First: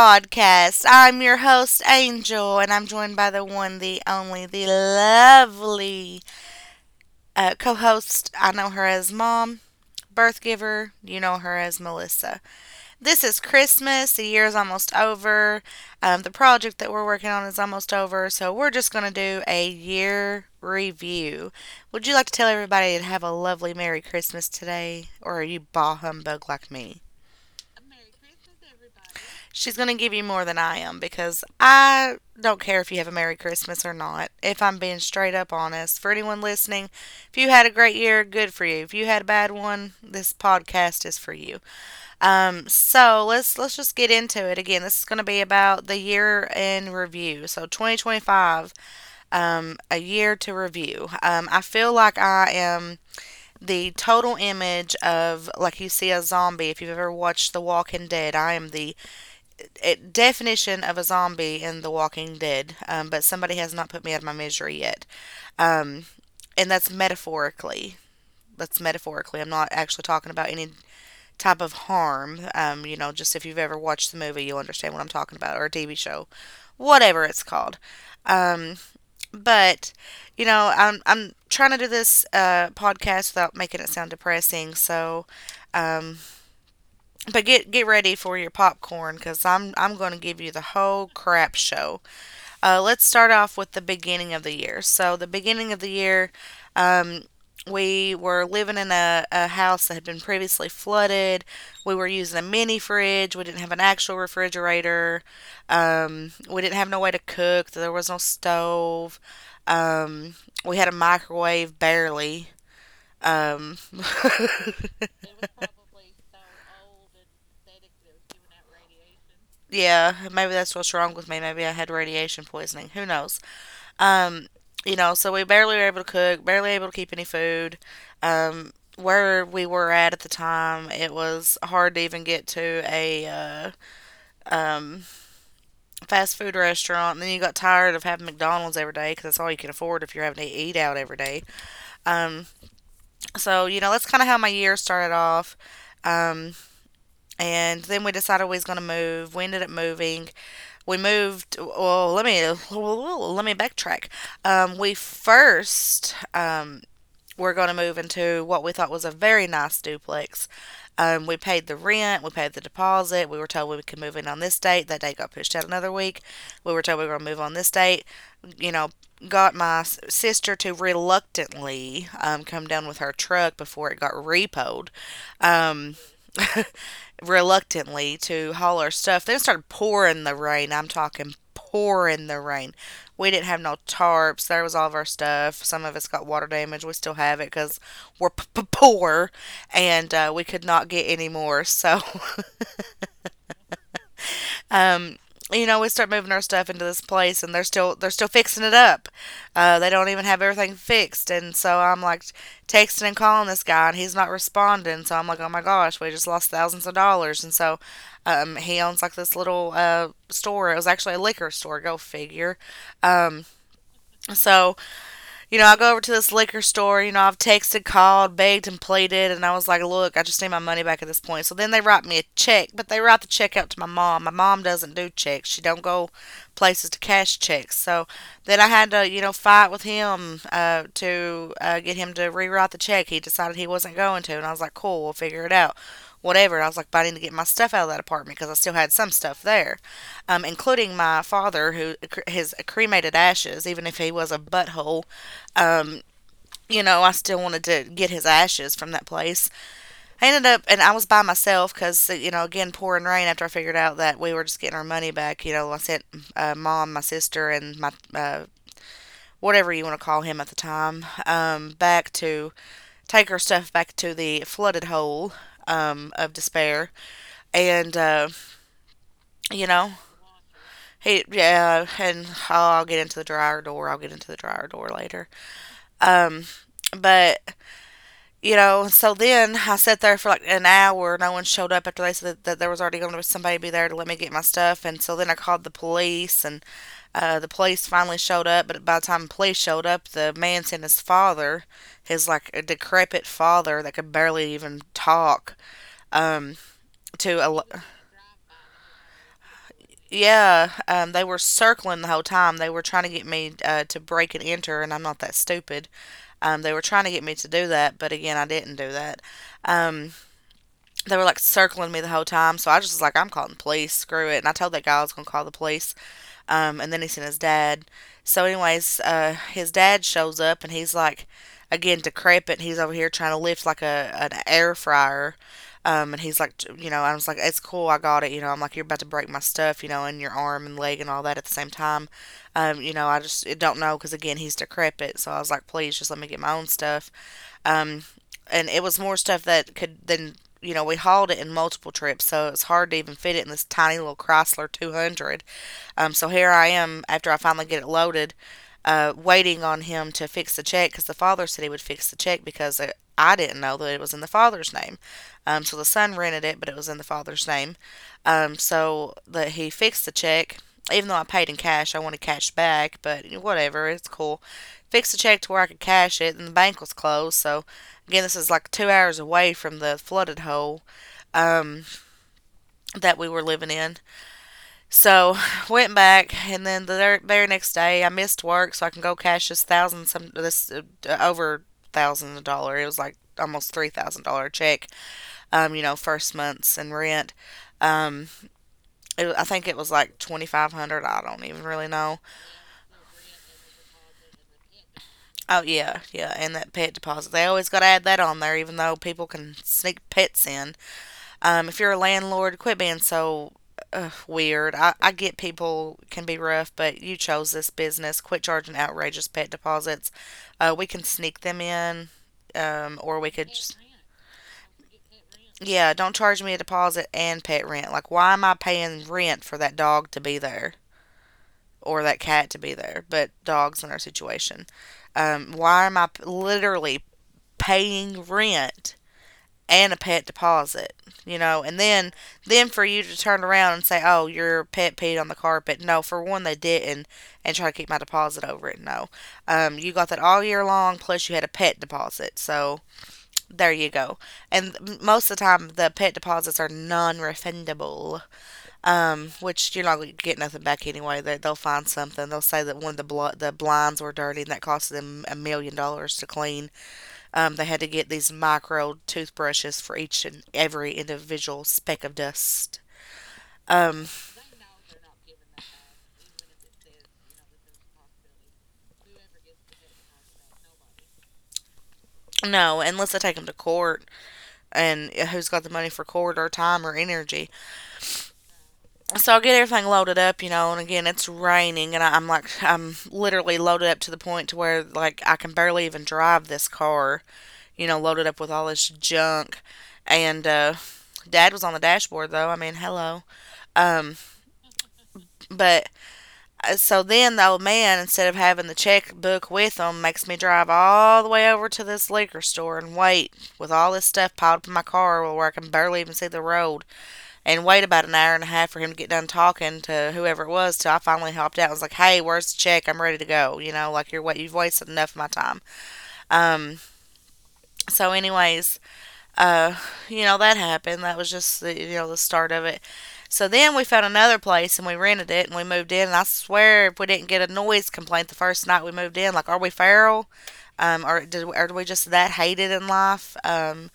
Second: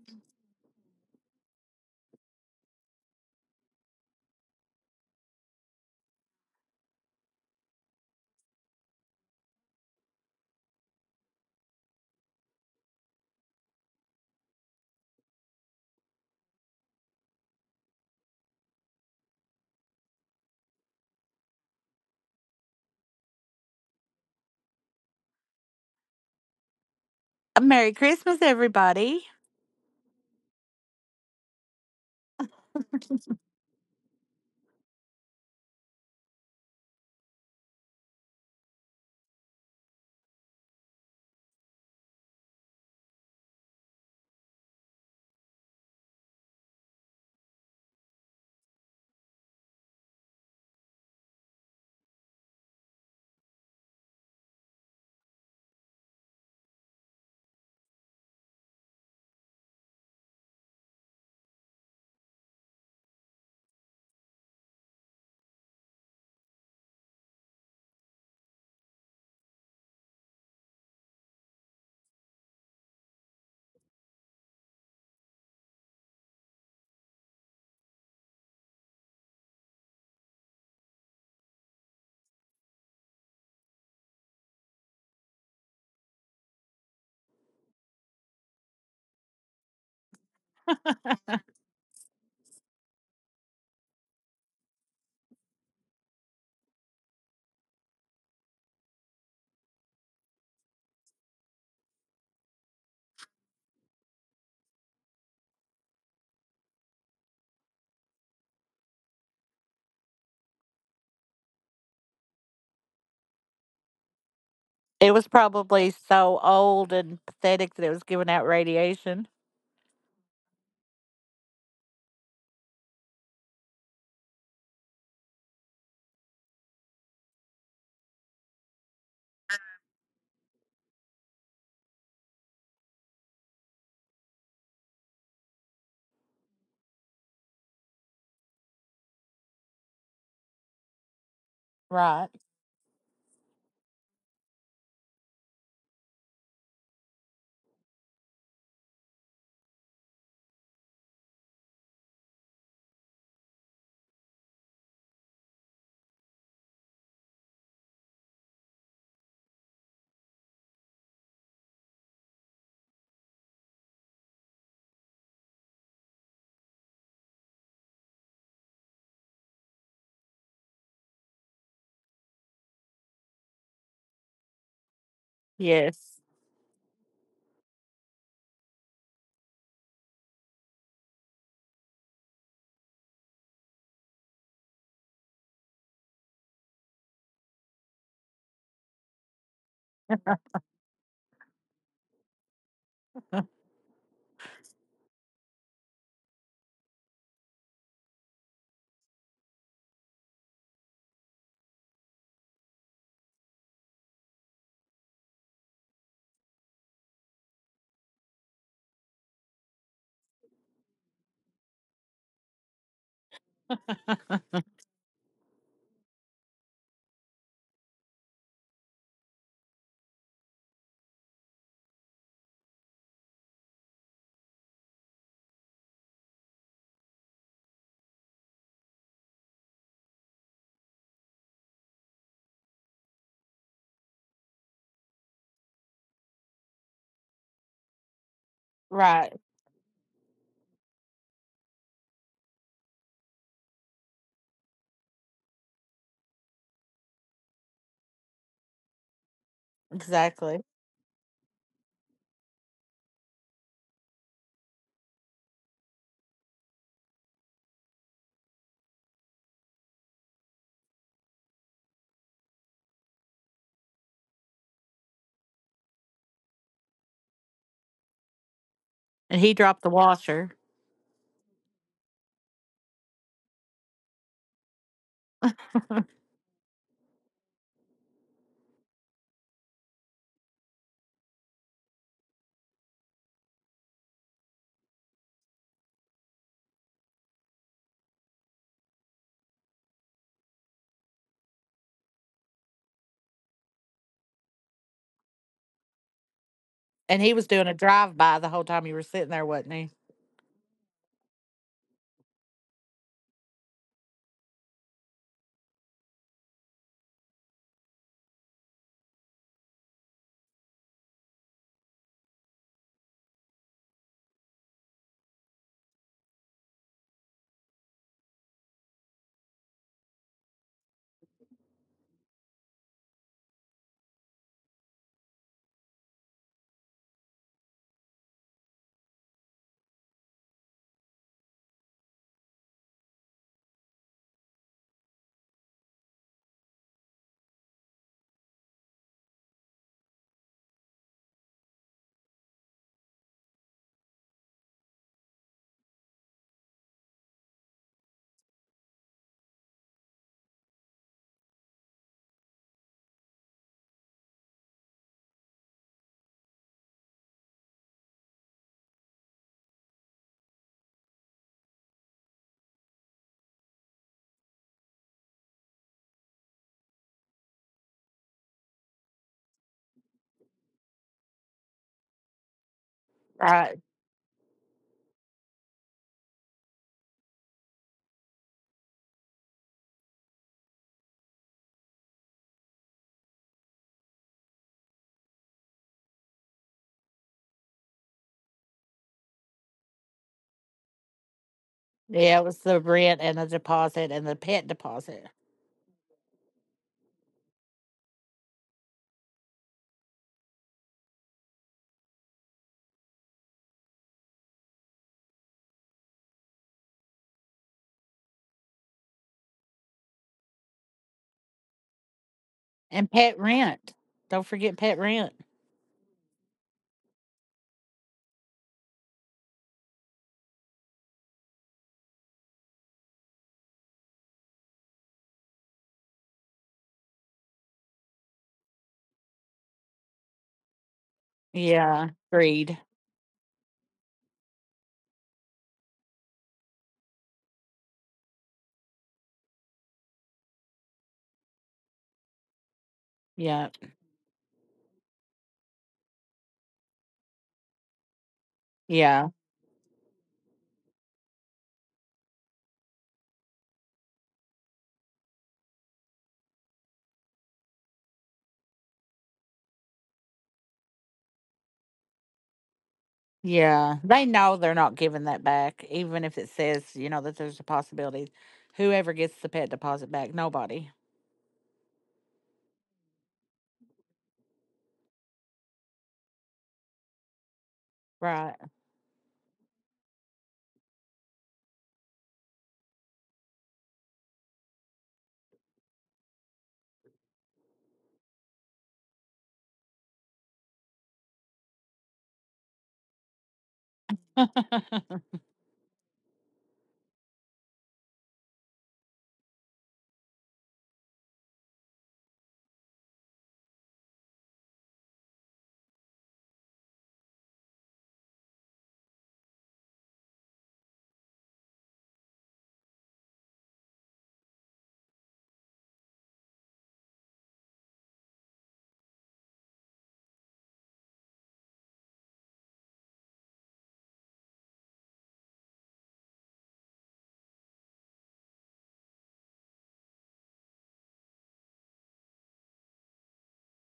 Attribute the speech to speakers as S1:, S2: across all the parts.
S1: Podcast. I'm your host, Angel, and I'm joined by the one, the only, the lovely co host. I know her as Mom, Birth Giver. You know her as Melissa. This is Christmas. The year's almost over. The project that we're working on is almost over, so we're just going to do a year review. Would you like to tell everybody to have a lovely Merry Christmas today? Or are you bah humbug like me?
S2: Merry Christmas, everybody.
S1: She's going to give you more than I am because I don't care if you have a Merry Christmas or not, if I'm being straight up honest. For anyone listening, if you had a great year, good for you. If you had a bad one, this podcast is for you. So let's just get into it. Again, this is going to be about the year in review. So 2025, a year to review. I feel like I am the total image of, like, you see a zombie if you've ever watched The Walking Dead. I am the a definition of a zombie in The Walking Dead, but somebody has not put me out of my misery yet. Um, and that's metaphorically. That's metaphorically. I'm not actually talking about any type of harm. You know, just if you've ever watched the movie, you'll understand what I'm talking about, or a TV show, whatever it's called. Um, but You know, I'm trying to do this podcast without making it sound depressing. So, um, but get ready for your popcorn because I'm going to give you the whole crap show. Let's start off with the beginning of the year. So, the beginning of the year, um, we were living in a house that had been previously flooded. We were using a mini fridge. We didn't have an actual refrigerator. We didn't have no way to cook. There was no stove. Um, we had a microwave barely. Um,
S2: It was probably so old and pathetic that it was giving out radiation.
S1: yeah, maybe that's what's wrong with me. Maybe I had radiation poisoning. Who knows? Um, you know, so we barely were able to cook, barely able to keep any food. Where we were at the time, it was hard to even get to a um, fast food restaurant. And then you got tired of having McDonald's every day because that's all you can afford if you're having to eat out every day.
S2: Right.
S1: Um, so, you know, that's kind of how my year started off. Um, and then we decided we was gonna move. We ended up moving. We moved. Well, let me backtrack. Um, we first um, we're going to move into what we thought was a very nice duplex. We paid the rent, we paid the deposit. We were told we could move in on this date. That date got pushed out another week. We were told we were going to move on this date. You know, got my sister to reluctantly come down with her truck before it got repoed um,
S2: Yes.
S1: reluctantly to haul our stuff. Then it started pouring the rain. I'm talking pouring the rain. We didn't have no tarps. There was all of our stuff. Some of us got water damage. We still have it because we're poor and we could not get any more. So Um, you know, we start moving our stuff into this place, and they're still fixing it up. They don't even have everything fixed, and so I'm like texting and calling this guy, and he's not responding. So I'm like, oh my gosh, we just lost thousands of dollars. And so, he owns like this little store. It was actually a liquor store. Go figure. Um, so, you know, I go over to this liquor store. You know, I've texted, called, begged, and pleaded, and I was like, "Look, I just need my money back at this point." So then they write me a check, but they write the check out to my mom. My mom doesn't do checks; she don't go places to cash checks. So then I had to, you know, fight with him to get him to rewrite the check. He decided he wasn't going to, and I was like, "Cool, we'll figure it out." Whatever. And I was like, but I need to get my stuff out of that apartment because I still had some
S2: Right.
S1: stuff there, including my father, who his cremated ashes. Even if he was a butthole, um, you know, I still wanted to get his ashes from that place. I ended up,
S2: Exactly.
S1: and I was by myself because, you know, again, pouring rain after I figured out that we were just getting our money back. You know, I sent mom, my sister, and my whatever you want to call him at the time back to take her stuff back to the flooded hole of despair. And,
S2: And he
S1: you
S2: dropped
S1: know,
S2: the washer.
S1: yeah, and I'll get into the dryer door. I'll get into the dryer door later. Um, but You know, so then I sat there for like an hour. No one showed up after they said that there was already going to be somebody be there to let me get my stuff. And so then I called the police, and the police finally showed up. But by the time the police showed up, the man and his father, his like a decrepit father that could barely even talk, um,
S2: And he
S1: to
S2: was
S1: a
S2: doing a drive by the whole time you were sitting there, wasn't he?
S1: yeah, they were circling the whole time. They were trying to get me to break and enter, and I'm not that stupid. They were trying to get me to do that, but again, I didn't do that. Um, they were like circling me the whole time. So I just was like, I'm calling the police. Screw it. And I told that guy I was going to call the police. And then he sent his dad. So, anyways, his dad shows up and he's like, again, decrepit. And He's over here trying to lift like a an air fryer. And he's like, you know, I was like, it's cool, I got it. You know, I'm like, you're about to break my stuff, you know, in your arm and leg and all that at the same time. You know, I just it don't know because again, he's decrepit. So I was like, please just let me get my own stuff. Um, and it was more stuff that could then you know we hauled it in multiple trips, so it was hard to even fit it in this tiny little Chrysler 200. So, here I am after I finally get it loaded, waiting on him to fix the check because the father said he would fix the check because I didn't know that it was in the father's name. So, the son rented it, but it was in the father's name. So, that he fixed the check even though I paid in cash, I wanted cash back, but whatever, it's cool fixed a check to where I could cash it, and the bank was closed. So, again, this is like 2 hours away from the flooded hole um, that we were living
S2: Right.
S1: in. So, went back, and then next day, I missed work so I can go cash this over thousand dollar. It was like almost $3,000 check. You know, first months and rent. Um, I think it was like 2,500. I don't even really know.
S2: Yeah, it was the rent and the deposit and the pet deposit
S1: Oh yeah, yeah, and that pet deposit. They always got to add that on there, even though people can sneak pets in. If you're a landlord, quit being so weird. I get people can be rough, but you chose this business. Quit charging outrageous pet deposits. We can sneak them in,
S2: and
S1: or we
S2: pet
S1: could just
S2: rent. Don't forget pet rent.
S1: yeah, don't charge me a deposit and pet rent. Like, why am I paying rent for that dog to be there or that cat to be there? But dogs in our situation. Why am I literally paying rent and a pet deposit. And then
S2: Yeah.
S1: then
S2: Greed.
S1: for you to turn around and say, oh, your pet peed on the carpet. No, for one, they didn't, and try to keep my deposit over it. No, you got that all year long plus you had a pet deposit, so there
S2: Yeah.
S1: you go. And most of the time the pet deposits are non-refundable,
S2: Yeah.
S1: which you're not going to get nothing back anyway. They'll find something. They'll say that one of the blinds were dirty and that cost them a million dollars to clean. They had to get these micro toothbrushes for each and every individual speck of dust.
S2: Yeah,
S1: Um,
S2: they know they're not giving that back, even if it says, that there's a possibility. Whoever gets the pet deposit back, nobody.
S1: no, unless they take them to court, and who's got the money for court or time or energy?
S2: Right.
S1: So I get everything loaded up, you know. And again, it's raining, and I'm like, I'm literally loaded up to the point to where like I can barely even drive this car, you know, loaded up with all this junk. And Dad was on the dashboard though. I mean, hello. Um, but So then the old man, instead of having the checkbook with him, makes me drive all the way over to this liquor store and wait with all this stuff piled up in my car where I can barely even see the road and wait about an hour and a half for him to get done talking to whoever it was till I finally hopped out. I was like, hey, where's the check? I'm ready to go. You know, like you're what you've wasted enough of my time. Um, so anyways, uh, you know, that happened. That was just the the start of it. So then we found another place and we rented it and we moved in. And I swear, if we didn't get a noise complaint the first night we moved in, like, are we feral? Or are we just that hated in life? Um,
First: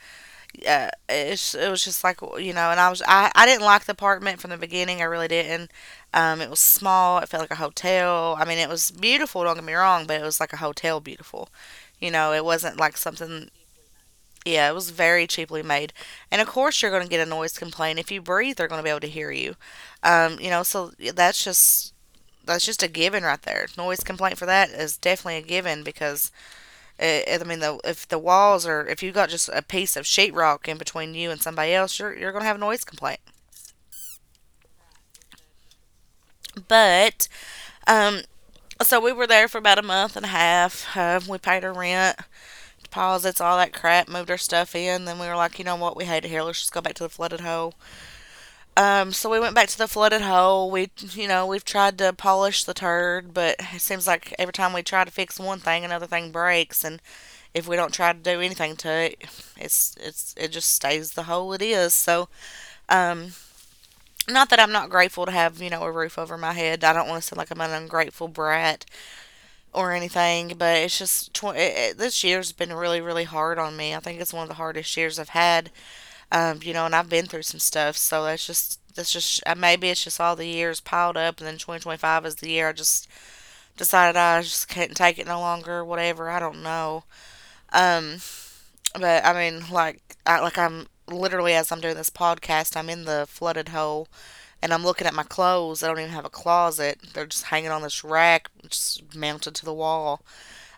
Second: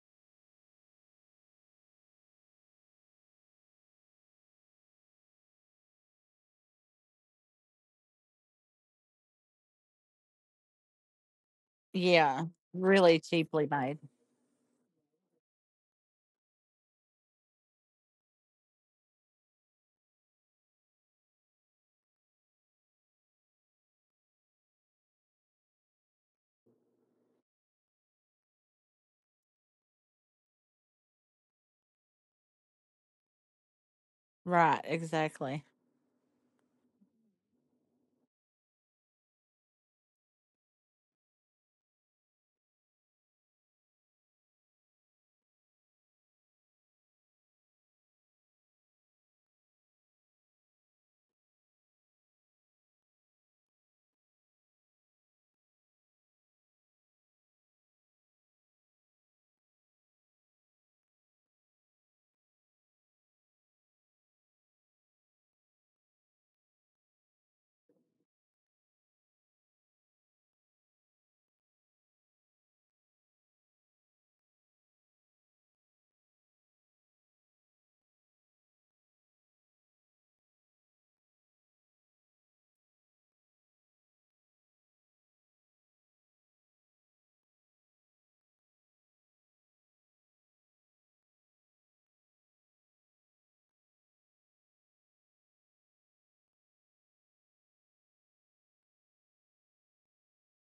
S1: uh, It's, it was just like, you know. And I was I didn't like the apartment from the beginning. I really didn't. It was small. It felt like a hotel. I mean, it was beautiful. Don't get me wrong, but it was like a hotel beautiful. You know, it
S2: Yeah,
S1: wasn't like
S2: really
S1: something.
S2: cheaply made.
S1: Yeah, it was very cheaply made. And of course, you're going to get a noise complaint. If you breathe, they're going to be able to hear you. You know, so yeah, that's just a given right there. Noise complaint for that is definitely a given because I mean, if the walls are, if you got just a piece of sheetrock in between you and somebody else, you're going to have a noise complaint.
S2: Right, exactly.
S1: But um, so we were there for about a month and a half. We paid our rent, deposits, all that crap, moved our stuff in. Then we were like, you know what, we hate it here. Let's just go back to the flooded hole. So we went back to the flooded hole. We, you know, we've tried to polish the turd, but it seems like every time we try to fix one thing, another thing breaks. And if we don't try to do anything to it, it's it just stays the hole it is. So, um, not that I'm not grateful to have, you know, a roof over my head. I don't want to sound like I'm an ungrateful brat or anything, but it's just this year's been really really hard on me. I think it's one of the hardest years I've had, you know, and I've been through some stuff, so that's just maybe it's just all the years piled up, and then 2025 is the year I just decided I just couldn't take it no longer, whatever. I don't know. Um, but I mean, like, like I'm literally as I'm doing this podcast, I'm in the flooded hole, and I'm looking at my clothes. I don't even have a closet; they're just hanging on this rack, just mounted to the wall.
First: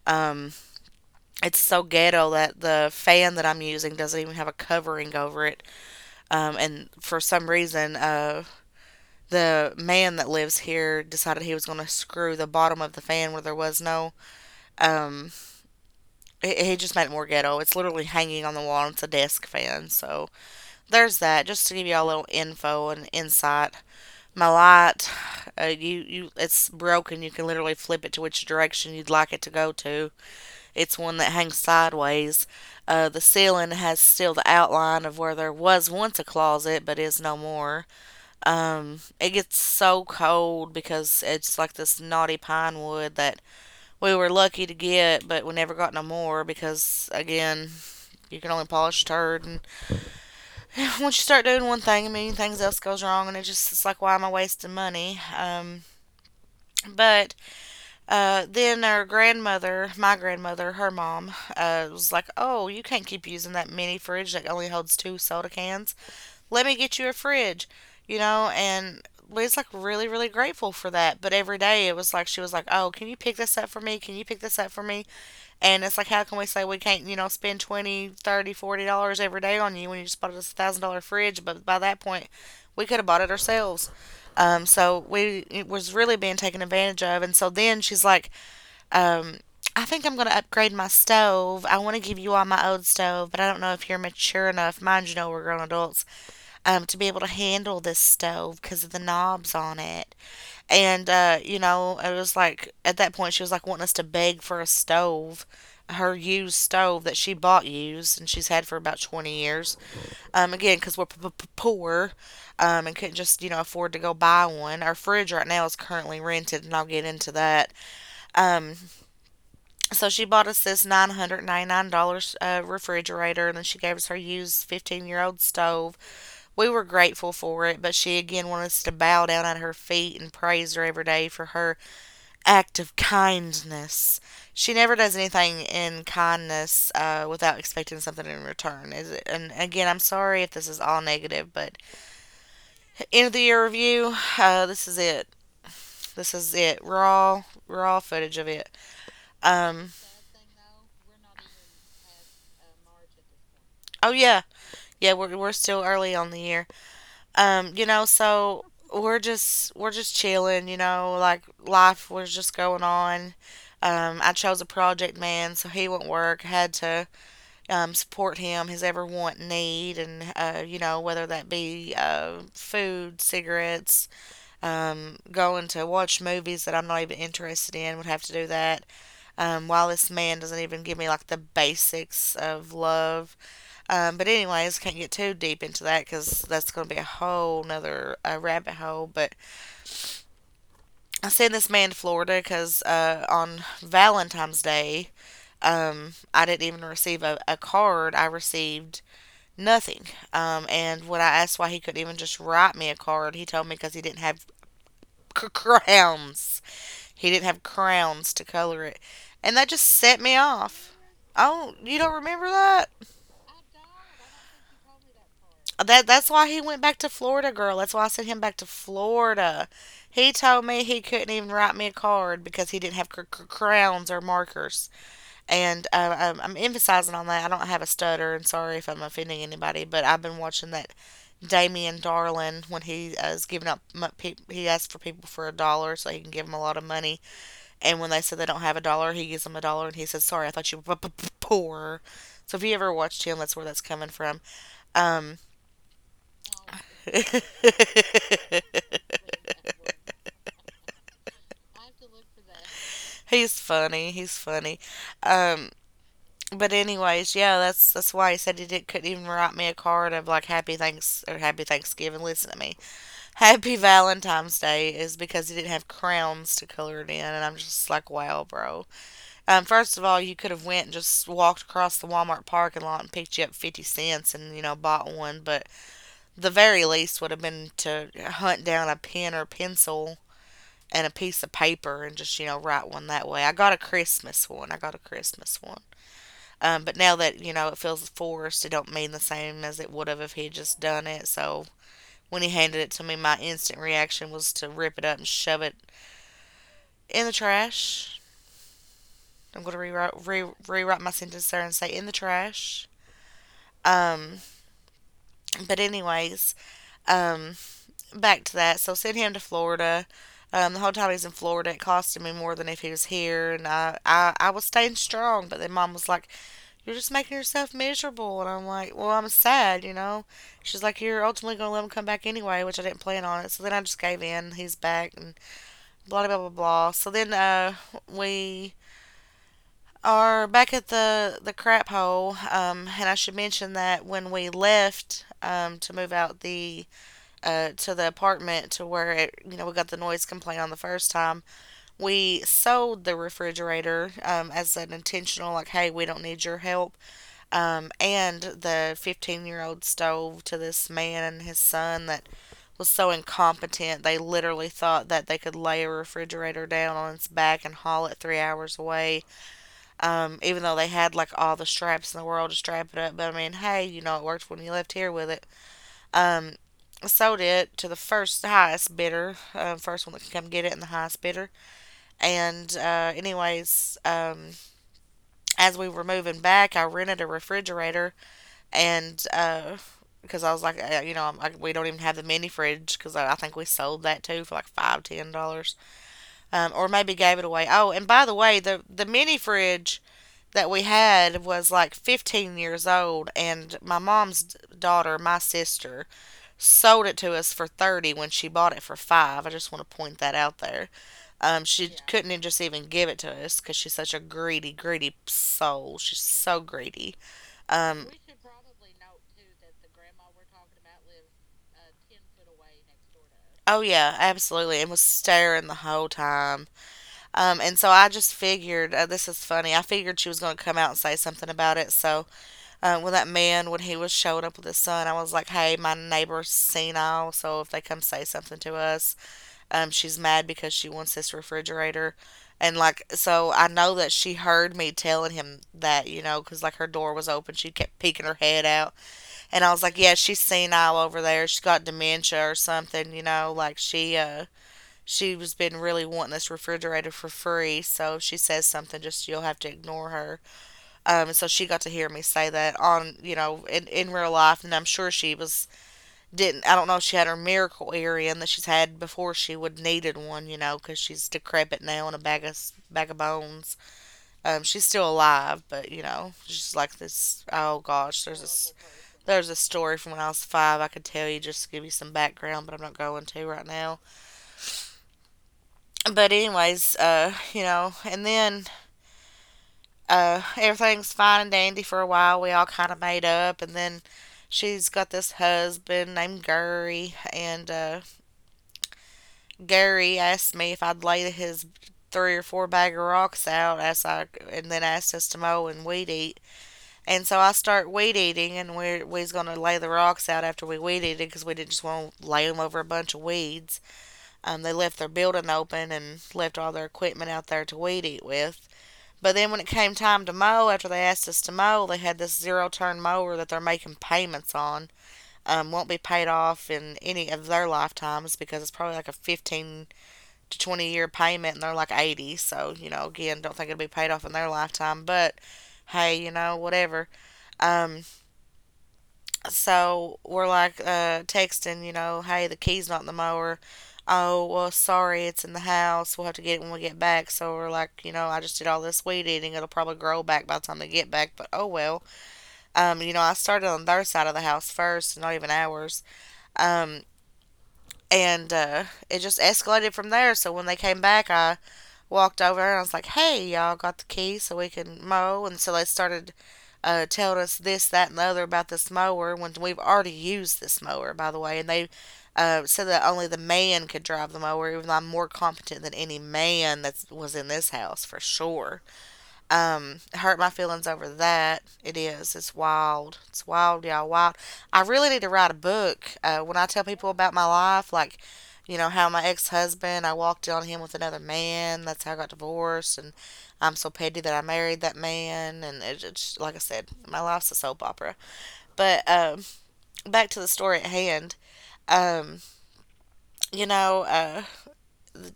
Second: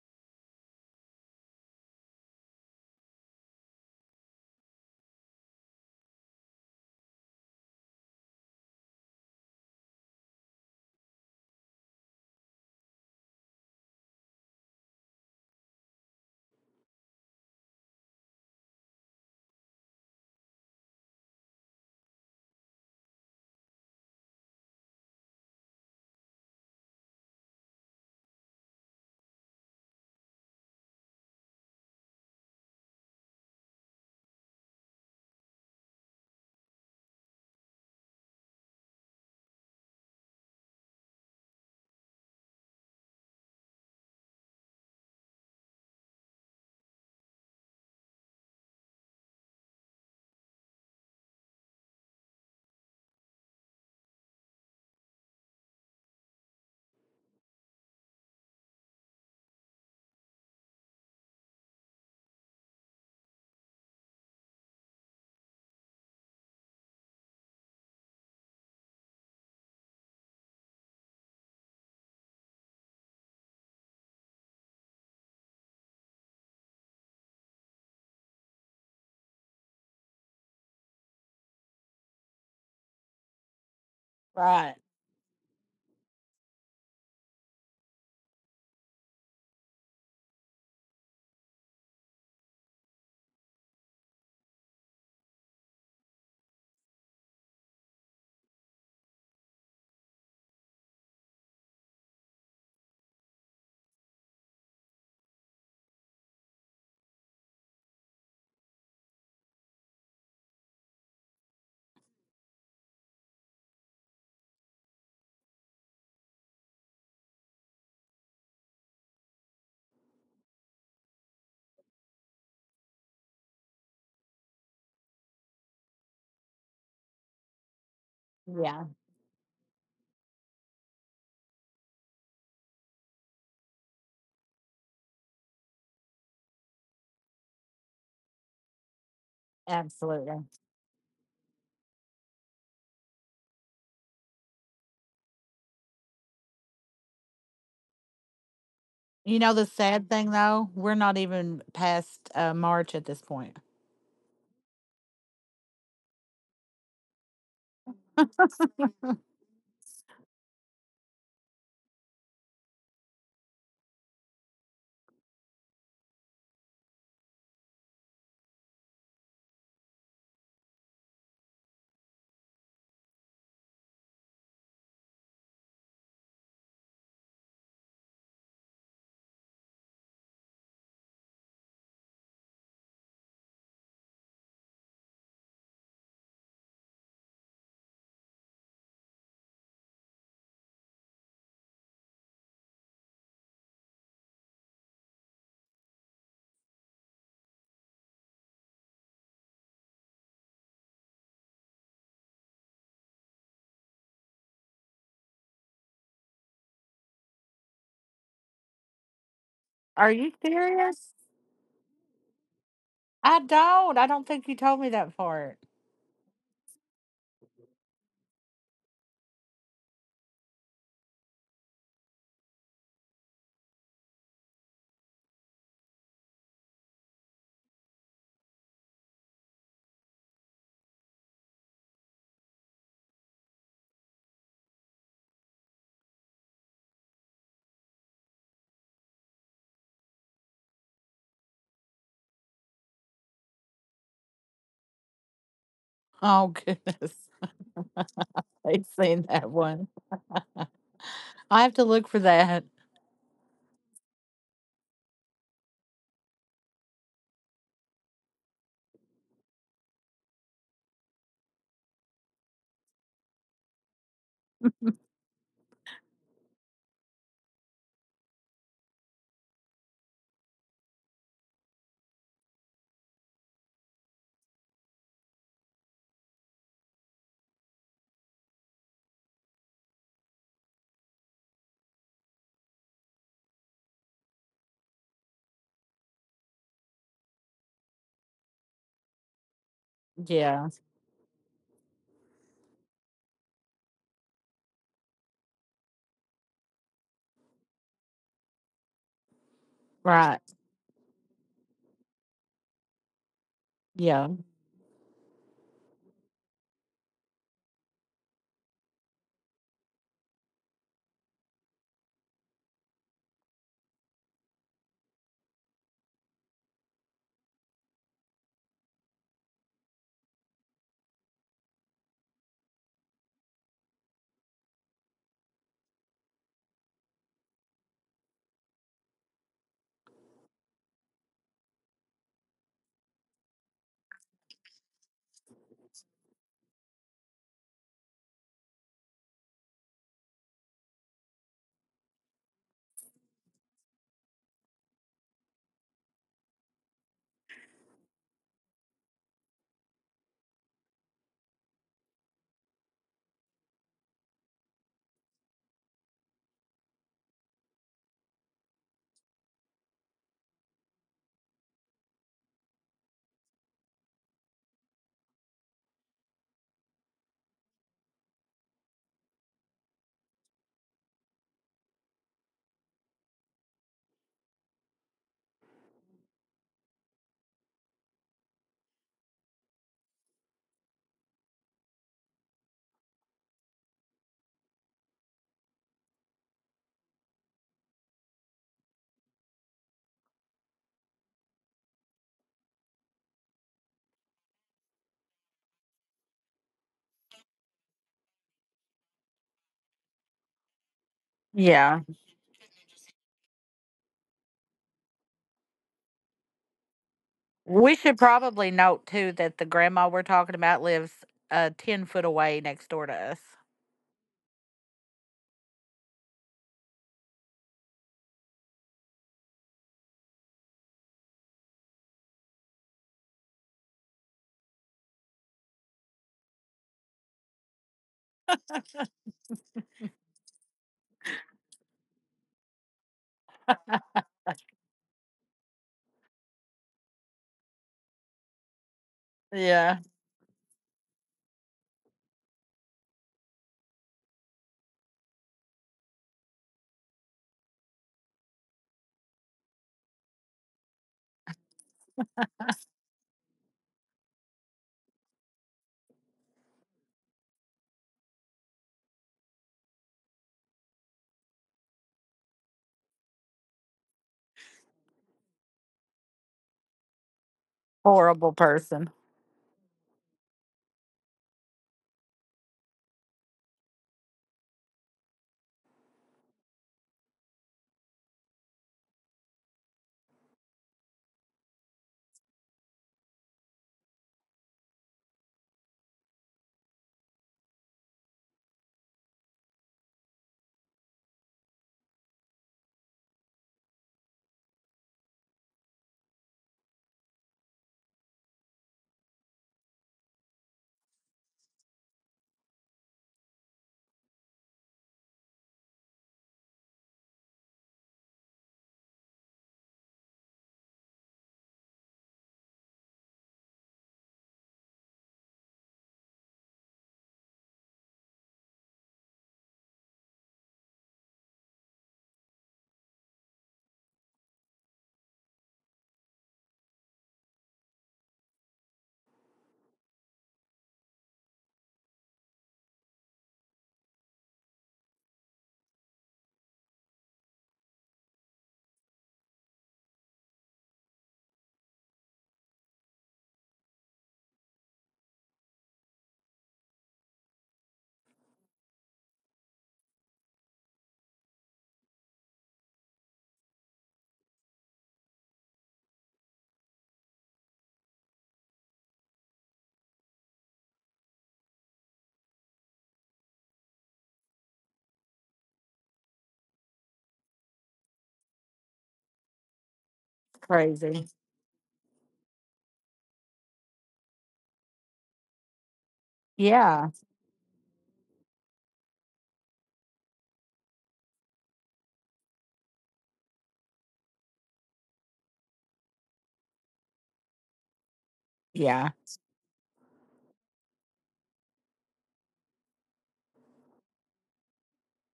S1: Um, it's so ghetto that the fan that I'm using doesn't even have a covering over it. And for some reason, the man that lives here decided he was going to screw the bottom of the fan where there was no. Um, he just made it more ghetto. It's literally hanging on the wall. And it's a desk fan. So there's that. Just to give y'all a little info and insight. My light, it's broken. You can literally flip it to which direction you'd like it to go to. It's one that hangs sideways. The ceiling has still the outline of where there was once a closet, but is no more. It gets so cold because it's like this knotty pine wood that we were lucky to get, but we never got no more because, again, you can only polish turd. And once you start doing one thing, a million things else goes wrong, and it just it's like, why am I wasting money? But Uh, then our grandmother, my grandmother, her mom, was like, oh, you can't keep using that mini fridge that only holds two soda cans. Let me get you a fridge, you know. And Lee's like really, really grateful for that. But every day it was like she was like, oh, can you pick this up for me? Can you pick this up for me? And it's like, how can we say we can't, you know, spend 20, 30, $40 every day on you when you just bought us a $1,000 fridge? But by that point, we could have bought it ourselves.
S2: Right.
S1: So we it was really being taken advantage of. And so then she's like, um, I think I'm going to upgrade my stove. I want to give you all my old stove, but I don't know if you're mature enough. Mind you know, we're grown adults, to be able to handle this stove because of the knobs on it. And, you know, it was like, at that point, she was like wanting us to beg for a stove, her used stove that she bought used and she's had for about 20 years. Again, because we're poor, and couldn't just, you know, afford to go buy one. Our fridge right now is currently rented, and I'll get into that. Um, so she bought us this $999 refrigerator, and then she gave us her used 15-year-old stove. We were grateful for it, but she again wanted us
S2: Yeah,
S1: to bow down at her feet and praise her every day for her act of kindness. She never does anything in kindness without expecting something in return. Is it, and again, I'm
S2: absolutely.
S1: sorry if this is all negative, but end of the year review. This is it. This is it. Raw, footage of it.
S2: You know, the
S1: Um.
S2: sad thing though, we're not even past March at this point.
S1: Oh yeah, yeah. We're still early on the year. You know, so we're just chilling, you know, like life was just going on. I chose a project man, so he wouldn't work. Had to, support him, his every want and need, and you know, whether that be food, cigarettes, going to watch movies that I'm not even interested in. Would have to do that. While this man doesn't even give me like the basics of love, but anyways, can't get too deep into that because that's going to be a whole nother rabbit hole. But I sent this man to Florida because on Valentine's Day, I didn't even receive a card. I received nothing. And when I asked why he couldn't even just write me a card, he told me because he didn't have crowns. He didn't have crowns to color it, and that just
S2: Are
S1: set
S2: you
S1: me off.
S2: serious?
S1: Oh, you don't remember that?
S2: I don't. I don't think you told me that part.
S1: That that's why he went back to Florida, girl. That's why I sent him back to Florida. He told me he couldn't even write me a card because he didn't have crowns or markers. And I'm emphasizing on that. I don't have a stutter, and sorry if I'm offending anybody, but I've been watching that Damien Darlin when he is giving up. He asks for people for a dollar so he can give them a lot of money. And when they said they don't have a dollar, he gives them a dollar, and he says, "Sorry, I thought you were poor." So if you ever watched him, that's where that's coming from. Um.
S2: Oh, goodness. I've seen that one. I have to look for that.
S1: He's funny. He's funny. Um, but anyways, yeah, that's why he said he couldn't even write me a card of like Happy Thanks or Happy Thanksgiving. Listen to me, Happy Valentine's Day, is because he didn't have crowns to color it in, and I'm just like, wow, bro. First of all, you could have went and just walked across the Walmart parking lot and picked you up 50 cents and bought one, but the very least would have been to hunt down a pen or pencil and a piece of paper and just write one that way. I got a Christmas one. I got a Christmas one. But now that it feels forced, it don't mean the same as it would have if he had
S2: Yeah.
S1: just done it. So when he handed it to me, my instant reaction was to rip it up and shove it in the trash. I'm gonna rewrite
S2: Right.
S1: rewrite my sentence there and say in the trash.
S2: Yeah.
S1: Um, but anyways, um, back to that. So send him to Florida. The whole time he's in Florida, it costed me more than if he was here, and I was staying strong. But then mom was like, "You're just making yourself miserable," and I'm like, "Well, I'm sad, you know." She's like, "You're ultimately gonna let him come back anyway," which I didn't plan on it. So then I just gave in. He's back, and blah blah blah blah. So then we are back at the crap hole, and I should mention that when we left to move out the to the apartment to where it, you know, we got the noise complaint on the first time. We sold the refrigerator as an intentional, like, hey, we don't need your help. And the 15-year-old stove to this man and his son that was so incompetent, they literally thought that they could lay a refrigerator down on its back and haul it 3 hours away, even though they had like all the straps in the world to strap it up. But I mean, hey, you know, it worked when you left here with it. Um, Sold it to the first highest bidder, first one that could come get it, and the highest bidder. And anyways, as we were moving back, I rented a refrigerator, and because I was like, you know, we don't even have the mini fridge because I think we sold that too for like five, $10, or maybe gave it away. Oh, and by the way, the mini fridge that we had was like 15 years old and my mom's daughter my sister sold it to us for 30 when she bought it for 5. I just want to point that out there. She
S2: Yeah.
S1: couldn't just even give it to us cuz she's such a greedy soul. She's so greedy.
S2: We
S1: Um
S2: should probably note too that the grandma we're talking about lives 10 foot away next door to us.
S1: Oh yeah, absolutely, and was staring the whole time. And so I just figured this is funny. I figured she was gonna come out and say something about it. So when that man, when he was showing up with his son, I was like, "Hey, my neighbor's senile, so if they come say something to us, she's mad because she wants this refrigerator." And like, so I know that she heard me telling him that, you know, because like her door was open. She kept peeking her head out. And I was
S2: Yeah.
S1: like, yeah, she's senile over there. She's got dementia or something, you know, like she was been really wanting this refrigerator for free. So if she says something, just you'll have to ignore her. And so she got to hear me say that on, you know, in real life. And I'm sure she was didn't I don't know if she had her miracle area and that she's had before she would needed one, you know because she's decrepit now and a bag of bones. She's still alive, but you know, she's like this. Oh gosh, there's
S2: Horrible person.
S1: there's a story from when I was five I could tell you just to give you some background, but I'm not going to right now. But anyways, you know, and then everything's fine and dandy for a while. We all kind of made up, and then she's got this husband named Gary, and Gary asked me if I'd laid his three or four bag of rocks out as I and then asked us to mow and weed eat. And so I start weed eating, and we's gonna lay the rocks out after we weed eated because we didn't just want to lay them over a bunch of weeds. They left their building open and left all their equipment out there to weed eat with. But then when it came time to mow, after they asked us to mow, they had this zero turn mower that they're making payments on. Won't be paid off in any of their lifetimes because it's probably like a 15 20-year payment and they're like 80. So, you know, again, don't think it'll be paid off in their lifetime, but hey, you know, whatever. Um, so we're like texting, you know, hey, the key's not in the mower. Oh, well, sorry, it's in the house. We'll have to get it when we get back. So we're like, you know, I just did all this weed eating. It'll probably grow back by the time they get back, but oh well. You know, I started on their side of the house first, not even ours. Um, and it just escalated from there. So when they came back, I walked over and I was like, hey, y'all got the key so we can mow. And so they started telling us this, that, and the other about this mower when we've already used this mower, by the way. And they said that only the man could drive the mower, even though I'm more competent than any man that was in this house for sure. It hurt my feelings over
S2: Crazy.
S1: that. It is. It's wild. It's wild, y'all. Wild. I really need to write a book. When I tell
S2: Yeah.
S1: people about my life, like, you know, how my ex husband, I walked in on him with another man. That's how I got divorced. And I'm so petty that I married that man. And it's just, like I said, my life's a soap opera. But
S2: Yeah.
S1: back to the story at hand. Um, you know, uh,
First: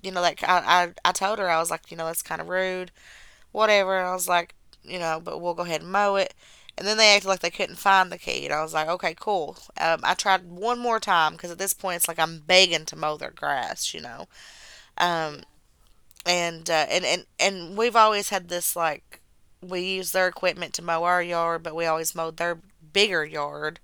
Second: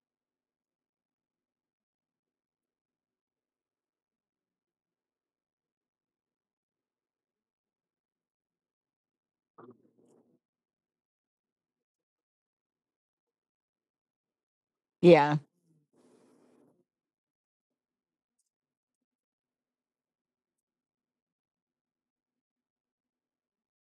S1: you know, like I told her, I was like, you know, that's kind of rude whatever. And I was like, you know, but we'll go ahead and mow it. And then they acted like they couldn't find the key. And I was like, okay, cool. I tried one more time because at this point it's like I'm begging to mow their grass, you know.
S2: Yeah.
S1: Um, and we've always had this like we use their equipment to mow our yard, but we always mowed their bigger yard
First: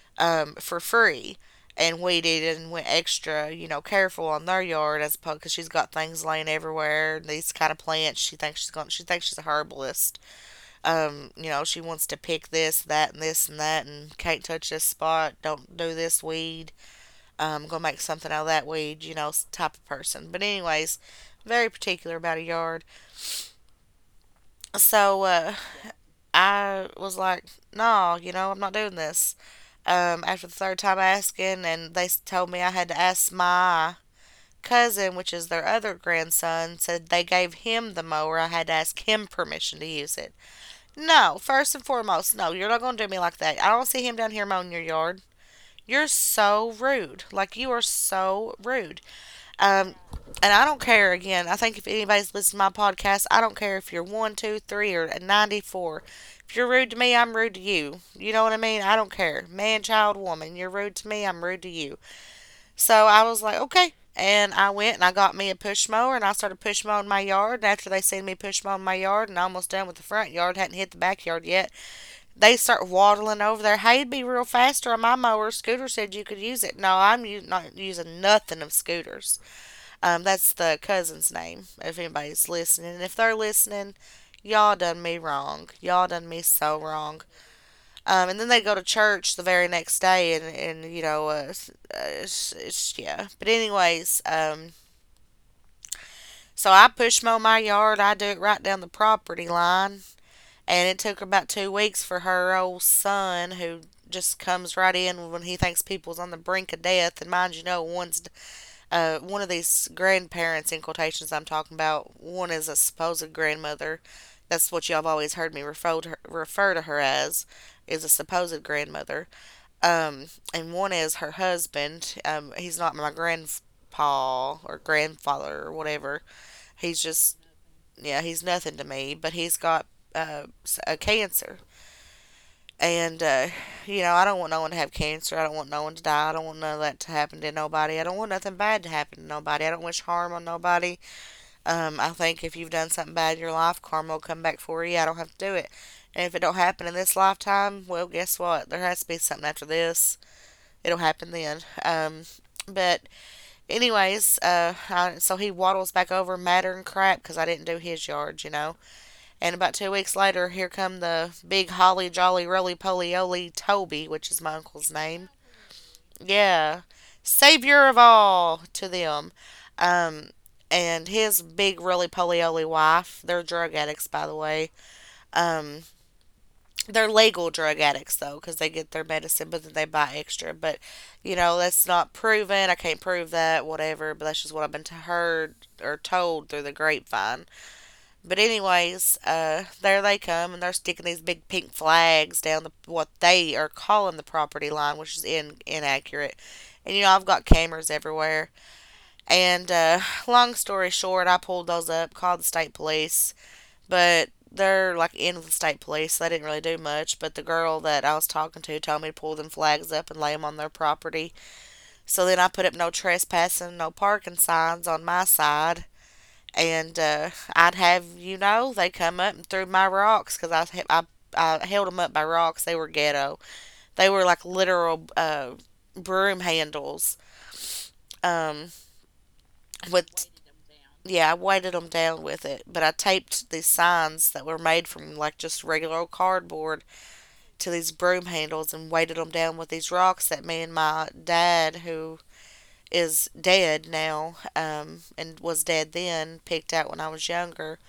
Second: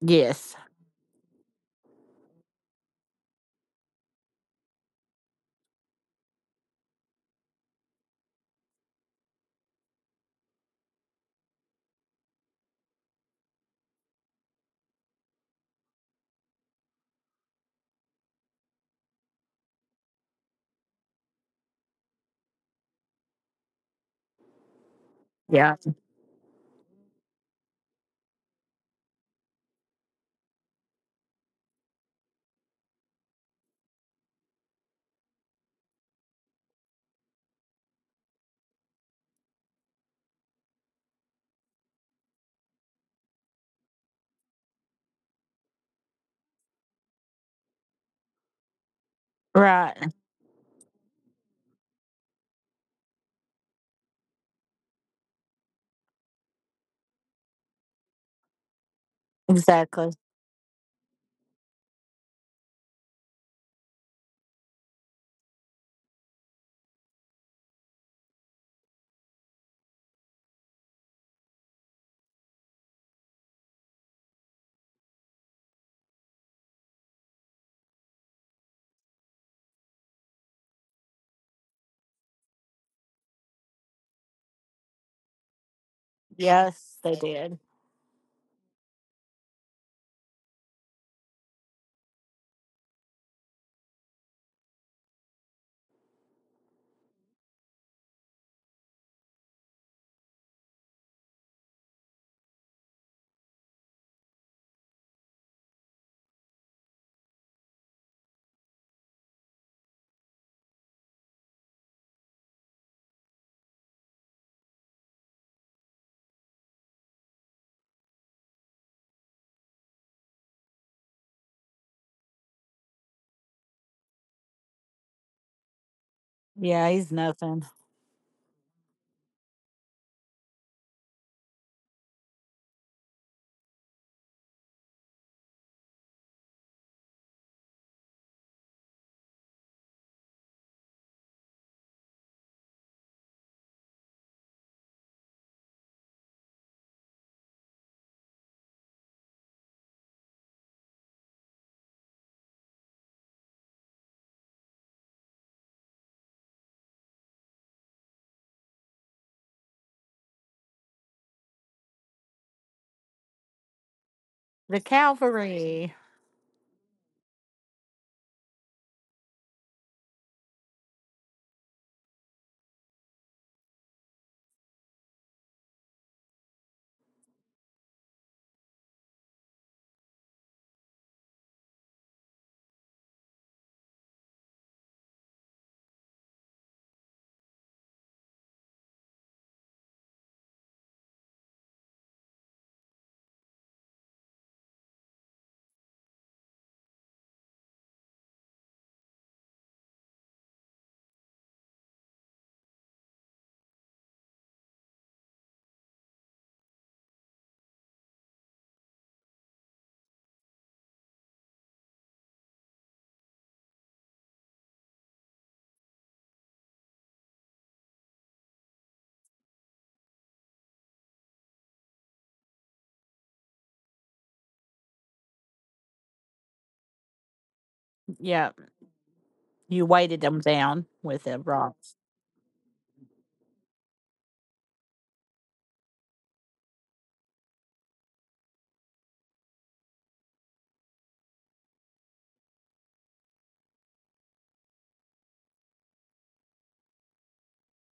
S2: Yes.
S1: for free and weeded and went extra, you know, careful on their yard as opposed because she's got things laying everywhere. These kind of plants, she thinks she's going. She thinks she's a herbalist, you know, she wants to pick this, that, and this, and that, and can't touch this spot, don't do this weed, gonna make something out of that weed, you know, type of person. But, anyways, very particular about a yard. So,
S2: Yeah.
S1: I was like, no, you know, I'm not doing this. After the third time asking, and they told me I had to ask my cousin, which is their other grandson, said they gave him the mower. I had to ask him permission to use it. No, first and foremost, no, you're not going to do me like that. I don't see him down here mowing your yard. You're so rude. Like, you are so rude. Um,
S2: Right.
S1: and I don't care, again, I think if anybody's listening to my podcast, I don't care if you're one, two, three, or 94. If you're rude to me, I'm rude to you. You know what I mean? I don't care. Man,
S2: Exactly.
S1: child, woman, you're rude to me, I'm rude to you. So I was like, okay. And I went and I got me a push mower and I started push mowing my yard. And after they seen me push mowing my yard and almost done with the front yard, hadn't hit the backyard yet, they start waddling over there. Hey, would be real faster on my mower. Scooter said you could use it. No, I'm not using nothing of Scooter's. That's the cousin's name, if anybody's listening. If they're listening, y'all done me wrong. Y'all done me so
S2: Yes, they
S1: wrong.
S2: did.
S1: And then they go to church the very next day, and you know, yeah. But, anyways, so I push mow my yard. I do it right down the property line. And it took about 2 weeks for her old son, who just comes right in when he thinks people's on the brink of death. And mind you, know one's one of these grandparents in quotations I'm talking about. One is a supposed grandmother. That's what y'all have always heard me refer to her as, is a supposed grandmother. Um, and one is her husband. He's not my grandpa or grandfather or whatever.
S2: Yeah,
S1: He's
S2: he's
S1: just
S2: nothing.
S1: Yeah, he's nothing to me. But he's got uh, a cancer and you know, I don't want no one to have cancer. I don't want no one to die. I don't want none of that to happen to nobody. I don't want nothing bad to happen to nobody. I don't wish harm on nobody. I think if you've done something bad in your life, karma will come back for you. I don't have to do it. And if it don't happen in this lifetime, well, guess what? There has to be something after this. It'll happen then. Um, but so he waddles back over madder and crap because I didn't do his yard, you know. And about 2 weeks later, here come the big holly jolly roly poly oly Toby, which is my
S2: The
S1: uncle's name.
S2: cavalry.
S1: Yeah, savior of all to them. Um, and his big roly poly oly wife, they're drug addicts, by the way. Um, they're legal drug addicts, though, because they get their medicine, but then they buy extra. But, you know, that's not proven. I can't prove that, whatever. But that's just what heard or told through the grapevine. But anyways, there they come, and they're sticking these big pink flags down the what they are calling the property line, which is inaccurate. And you know I've got cameras everywhere. And Long story short, I pulled those up, called the state police, but they're like in with the state police. They didn't really do much. But the girl that I was talking to told me to pull them flags up and lay them on their property. So then I put up no trespassing, no parking signs on my side, and I'd have you know they come up and threw my rocks because I, he- I held them up by rocks. They were ghetto. They were like literal broom handles.
S2: Yeah.
S1: Um,
S2: You weighted
S1: with
S2: them down with
S1: Yeah, I
S2: the
S1: weighted them
S2: rocks.
S1: down with it, but I taped these signs that were made from like just regular old cardboard to these broom handles and weighted them down with these rocks that me and my dad, who is dead now, and was dead then, picked out when I was younger.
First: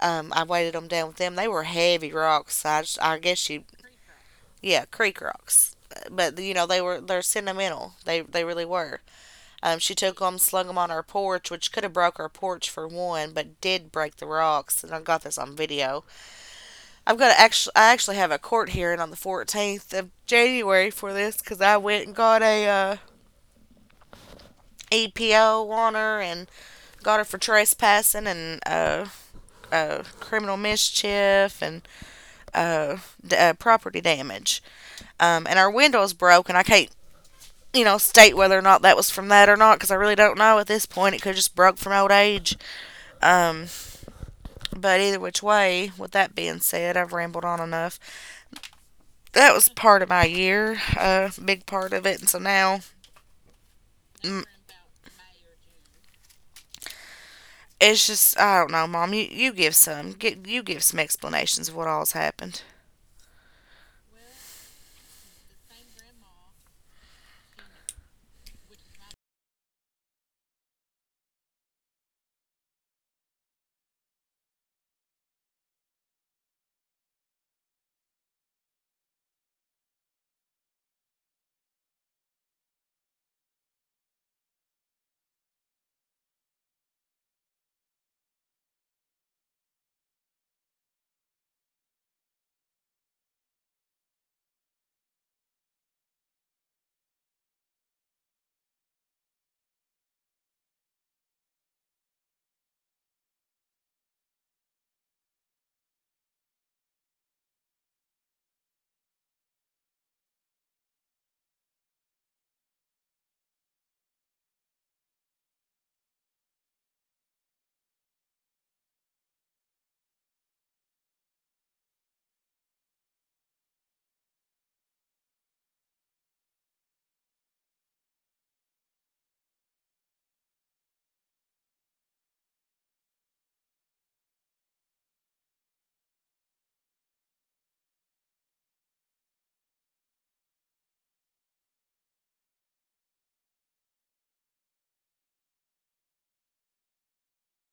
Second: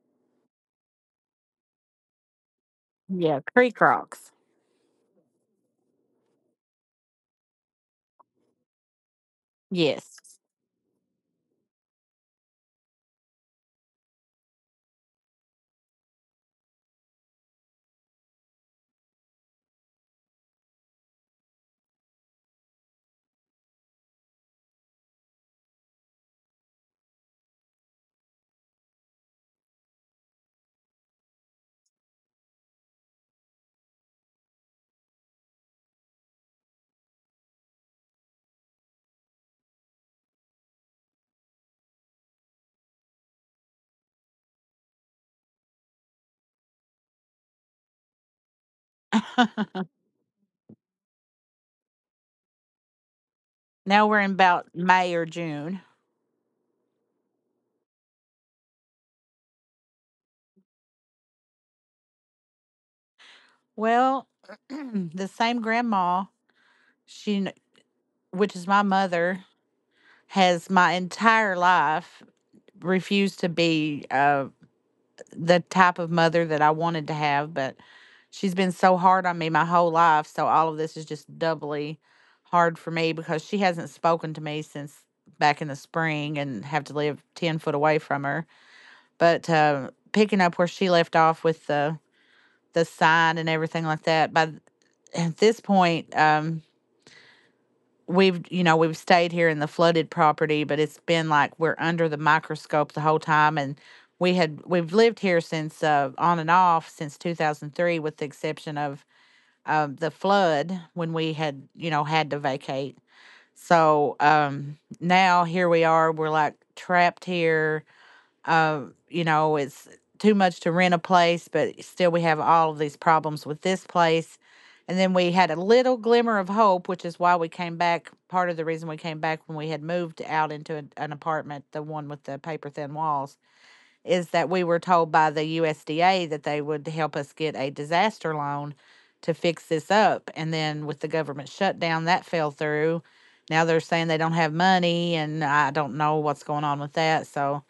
S1: I weighted them down with them. They were heavy rocks. So I, just, I
S2: Yeah.
S1: guess you,
S2: Creek rocks.
S1: yeah, creek rocks. But you know they were they're sentimental. They really were. She took
S2: Yes.
S1: them, slung them on her porch, which could have broke her porch for one, but did break the rocks. And I got this on video. I actually have a court hearing on the 14th of January for this because I went and got a EPO on her and got her for trespassing and criminal mischief and uh, property damage. And our window's broke, and I can't, you know, state whether or not that was from that or not because I really don't know at this point. It could have just broke from old age. Um, but either which way, with that being said, I've rambled on enough. That was part of my year, a big part of it, and so now.
S2: Now we're in
S1: mm,
S2: about May or June.
S1: It's just I don't know, Mom. You give some, get you give some explanations of what all's happened,
S2: Well, the same grandma, she, kn- which is my mother, has my entire life refused to be the type of mother that I wanted to have, but she's been so hard on me my whole life. So all of this is just doubly hard for me because she hasn't spoken to me since back in the spring and have to live 10 foot away from her. But picking up where she left off with the sign and everything like that, at this point, we've you know we've stayed here in the flooded property, but it's been like we're under the microscope the whole time. And we've lived here since on and off since 2003, with the exception of the flood when we had you know had to vacate. So now here we are, we're like trapped here. uh, you know, it's too much to rent a place, but still we have all of these problems with this place. And then we had a little glimmer of hope, which is why we came back. Part of the reason we came back, when we had moved out into an apartment, the one with the paper thin walls, is that we were told by the USDA that they would help us get a disaster loan to fix this up. And then with the government shutdown, that fell through. Now they're saying they don't have money, and I don't know what's going on with that. So,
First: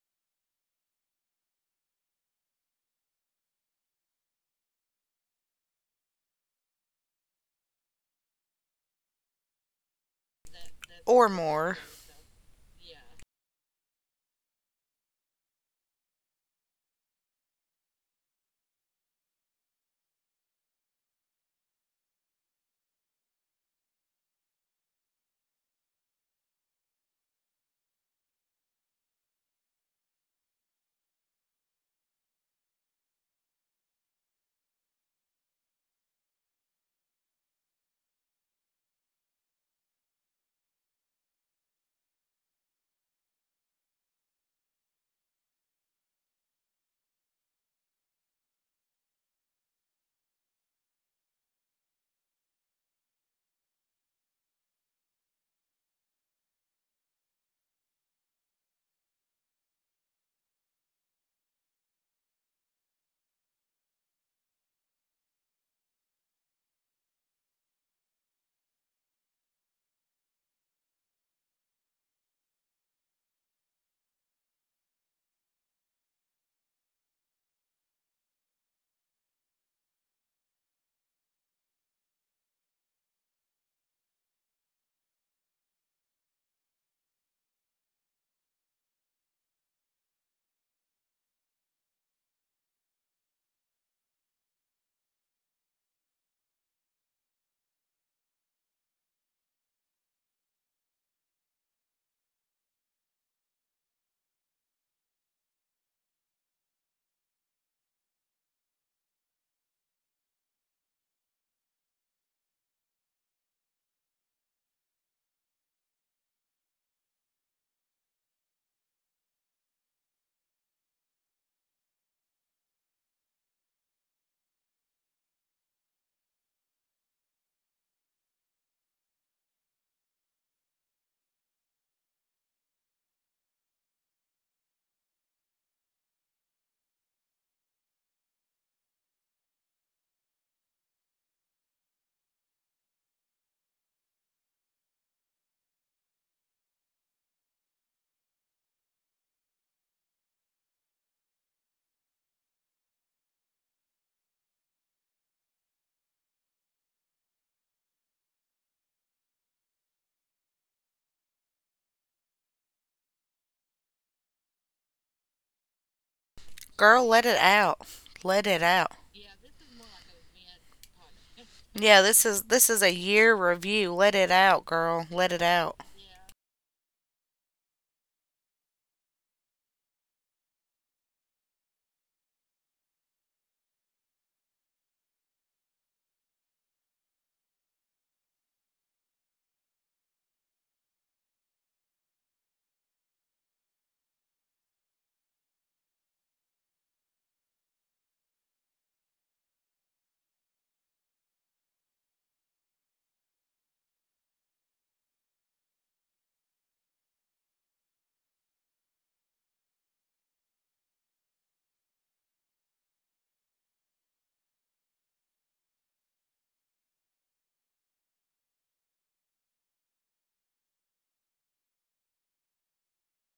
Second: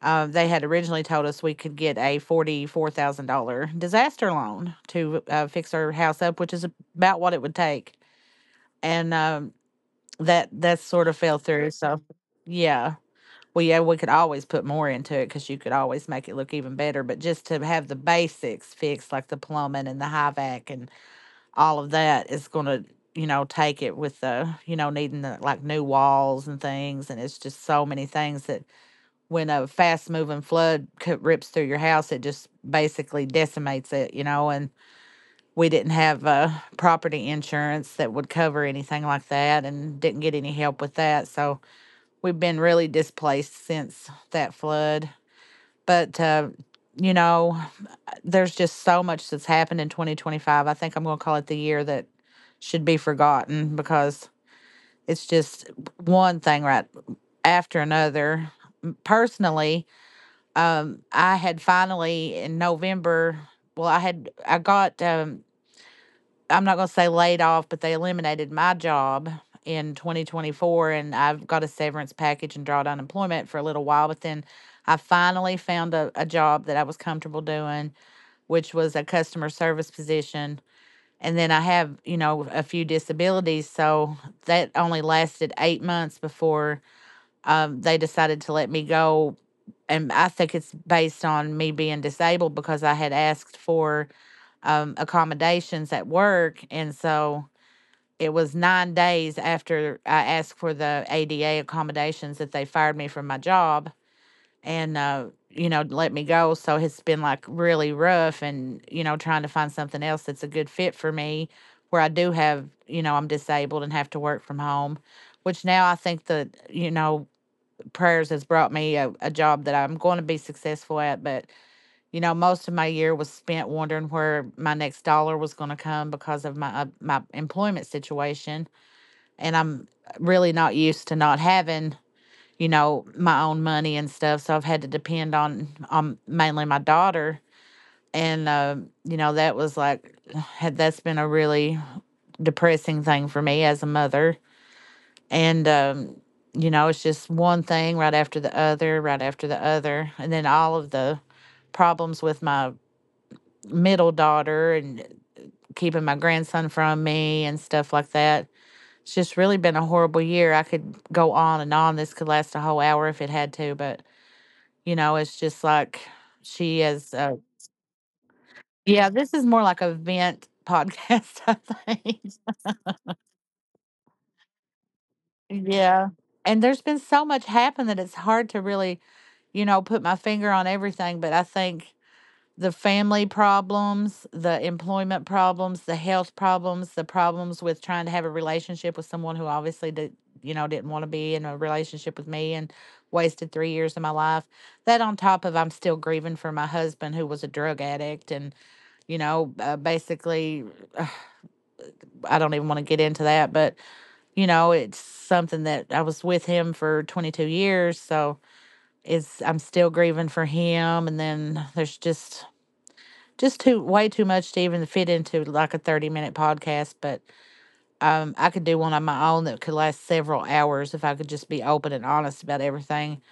S2: they had originally told us we could get a $44,000 disaster loan to fix our house up, which is about what it would take. And that sort of
S1: or
S2: fell through.
S1: more.
S2: So, yeah. Well, yeah, we could always put more into it because you could always make it look even better. But just to have the basics fixed, like the plumbing and the high vac and all of that, is going to, you know, take it with the, you know, needing the, like, new walls and things. And it's just so many things that when a fast moving flood rips through your house, it just basically decimates it, you know. And we didn't have property insurance that would cover anything like that, and didn't get any help with that. So we've been really displaced since that flood. But, you know, there's just so much that's happened in 2025. I think I'm going to call it the year that should be forgotten because it's just one thing right after another. Personally, I had finally in November. Well, I got I'm not going to say laid off, but they eliminated my job in 2024, and I've got a severance package and drawed employment for a little while. But then I finally found a job that I was comfortable doing, which was a customer service position. And then I have, you know, a few disabilities, so that only lasted 8 months before they decided to let me go. And I think it's based on me being disabled because I had asked for accommodations at work. And so it was 9 days after I asked for the ADA accommodations that they fired me from my job and, you know, let me go. So it's been like really rough, and, you know, trying to find something else that's a good fit for me where I do have, you know, I'm disabled and have to work from home, which now I think that, you know, prayers has brought me a job that I'm going to be successful at. But, you know, most of my year was spent wondering where my next dollar was going to come because of my my employment situation. And I'm really not used to not having, you know, my own money and stuff. So I've had to depend on mainly my daughter. And, you know, that was like, had that's been a really depressing thing for me as a mother. And you know, it's just one thing right after the other, right after the other, and then all of the problems with my middle daughter and keeping my grandson from me and stuff like that. It's just really been a horrible year. I could go on and on. This could last a whole hour if it had to, but you know, it's just like she
S1: Girl,
S2: is.
S1: let it out. Let it out.
S2: Yeah, this is more like a vent podcast. I
S1: Yeah,
S2: think
S1: this is this is a year review. Let it out, girl. Let it out.
S2: Yeah. And there's been so much happen that it's hard to really, you know, put my finger on everything, but I think the family problems, the employment problems, the health problems, the problems with trying to have a relationship with someone who obviously you know, didn't want to be in a relationship with me, and wasted 3 years of my life. That on top of, I'm still grieving for my husband, who was a drug addict and, you know, basically, uh, I don't even want to get into that, but, you know, it's something that I was with him for 22 years. So, is I'm still grieving for him, and then there's just too way too much to even fit into like a 30-minute minute podcast. But I could do one on my own that could last several hours if I could just be open and honest about everything,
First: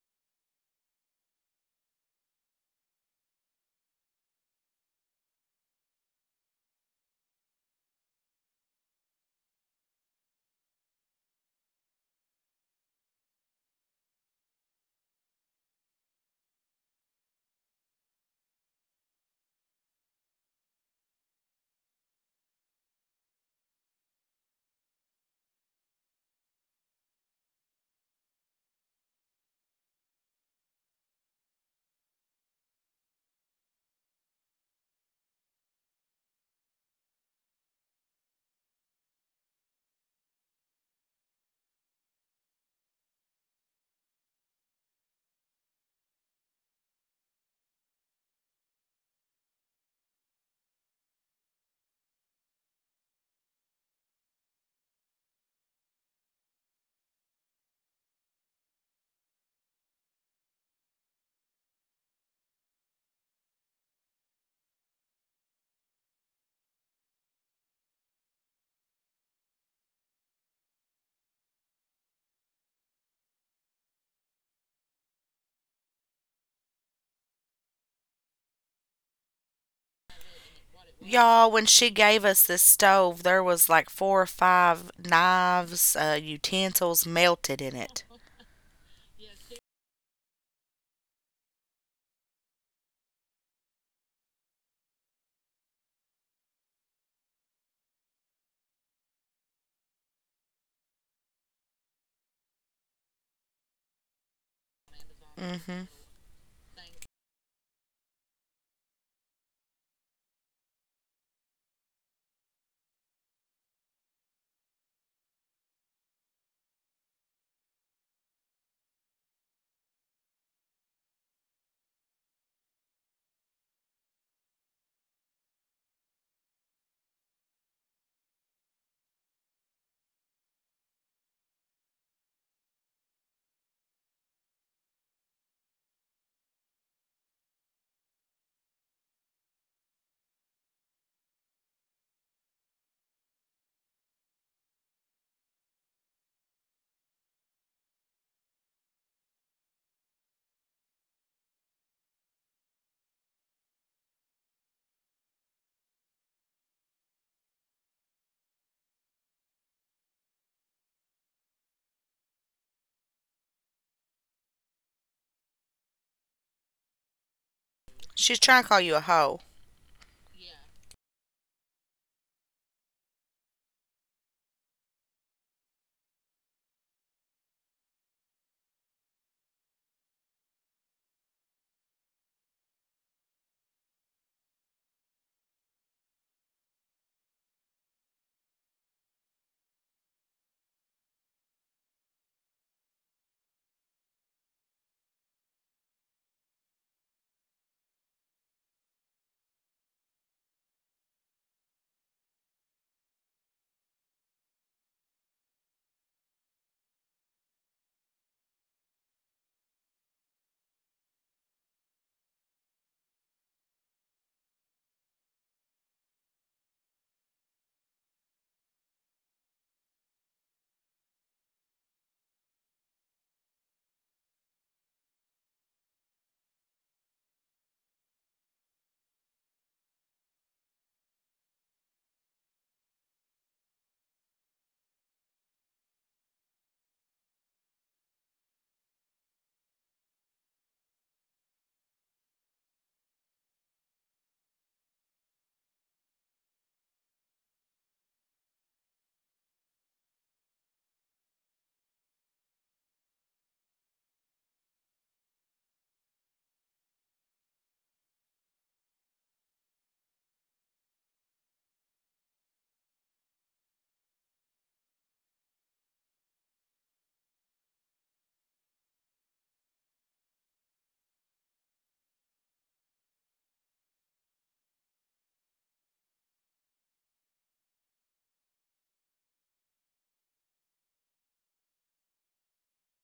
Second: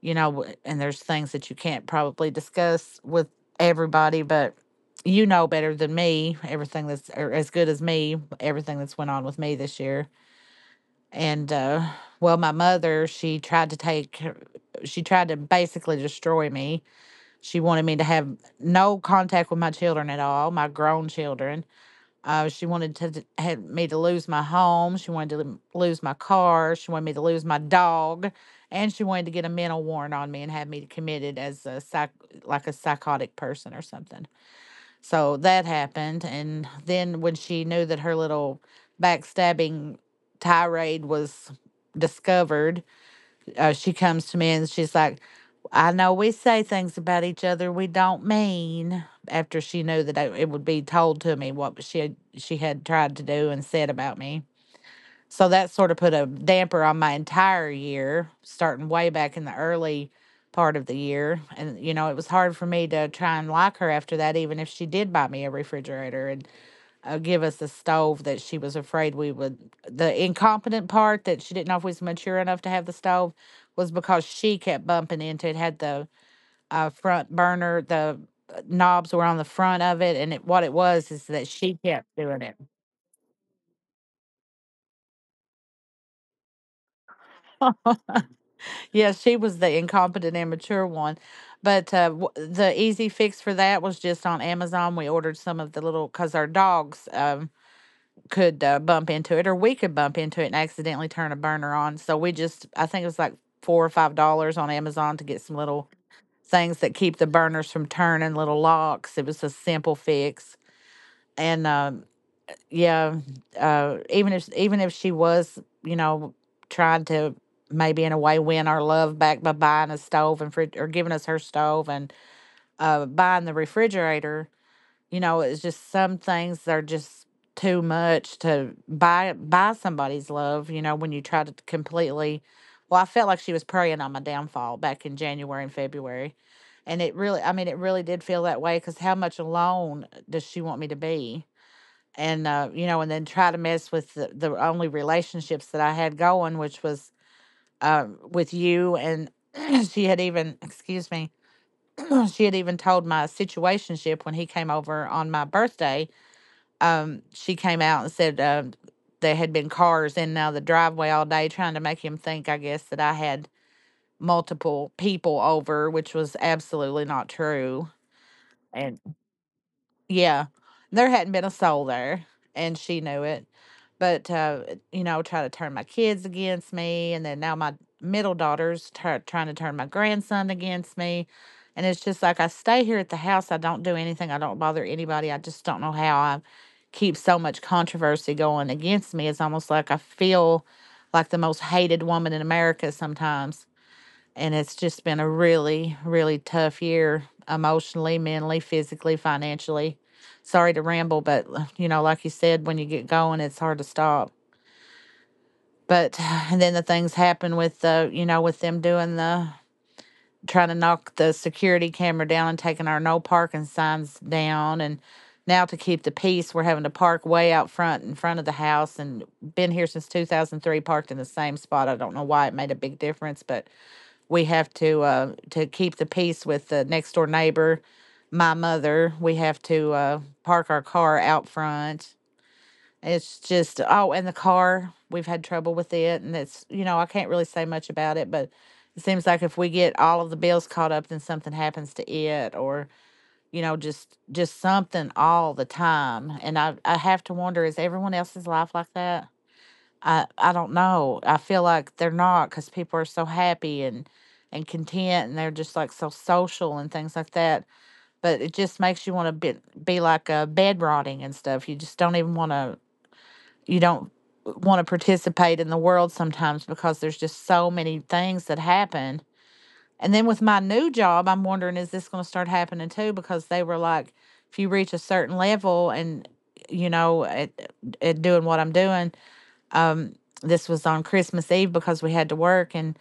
S2: you know. And there's things that you can't probably discuss with everybody, but you know better than me everything that's, or as good as me, everything that's went on with me this year. And well, my mother, she tried to basically destroy me. She wanted me to have no contact with my children at all, my grown children. She wanted to had me to lose my home. She wanted to lose my car. She wanted me to lose my dog, and she wanted to get a mental warrant on me and have me committed as a psych, like a psychotic person or something. So that happened, and then when she knew that her little backstabbing tirade was discovered, she comes to me and she's like, I know we say things about each other we don't mean. After she knew that it would be told to me what she had tried to do and said about me. So that sort of put a damper on my entire year, starting way back in the early part of the year. And, you know, it was hard for me to try and like her after that, even if she did buy me a refrigerator. And give us a stove that she was afraid we would. The incompetent part that she didn't know if we was mature enough to have the stove was because she kept bumping into it. Had the front burner, the knobs were on the front of it, and what it was is that
S1: Y'all, when
S2: she
S1: she
S2: kept
S1: gave us
S2: doing it.
S1: this stove, there was like four or five knives, utensils melted in it.
S2: Yeah, she was the incompetent, immature one. But the easy fix for that was just on Amazon. We ordered some of the little, because our dogs. Could bump into it, or we could bump into it and accidentally turn a burner on. So we just, I think it was like $4 or $5 on Amazon to get some
S1: Hmm.
S2: little things that keep the burners from turning, little locks. It was a simple fix. And yeah, even if she was, you know, trying to maybe in a way win our love back by buying a stove and fridge, or giving us her stove and buying the refrigerator. You know, it's just some things are just too much to buy somebody's love, you know, when you try to completely, well, I felt like she was preying on my downfall back in January and February. And it really, I mean, it really did feel that way, because how much alone does she want me to be? And, you know, and then try to mess with the only relationships that I had going, which was with you. And she had even, excuse me, she had even told my situationship when he came over on my birthday, she came out and said, there had been cars in and out of the driveway all day, trying to make him think, I guess, that I had multiple people over, which was absolutely not true.
S1: She's trying to call you a
S2: And.
S1: hoe.
S2: Yeah. There hadn't been a soul there, and she knew it. But, you know, I would try to turn my kids against me. And then now my middle daughter's trying to turn my grandson against me. And it's just like, I stay here at the house. I don't do anything. I don't bother anybody. I just don't know how I keep so much controversy going against me. It's almost like I feel like the most hated woman in America sometimes, and it's just been a really really tough year, emotionally, mentally, physically, financially. Sorry to ramble, but you know, like you said, when you get going, it's hard to stop. But and then the things happen with the, you know, with them doing the, trying to knock the security camera down, and taking our no parking signs down. And now, to keep the peace, we're having to park way out front, in front of the house, and been here since 2003, parked in the same spot. I don't know why it made a big difference. But we have to, to keep the peace with the next door neighbor, my mother, we have to park our car out front. It's just, oh, and the car, we've had trouble with it, and it's, you know, I can't really say much about it, but it seems like, if we get all of the bills caught up, then something happens to it, or, you know, just something all the time. And I have to wonder, is everyone else's life like that? I don't know. I feel like they're not, because people are so happy and content, and they're just like so social and things like that. But it just makes you want to be like a bed rotting and stuff. You just don't even want to. You don't want to participate in the world sometimes, because there's just so many things that happen. And then with my new job, I'm wondering, is this going to start happening too? Because they were like, if you reach a certain level and, you know, at doing what I'm doing, um, this was on Christmas Eve, because we had to work. And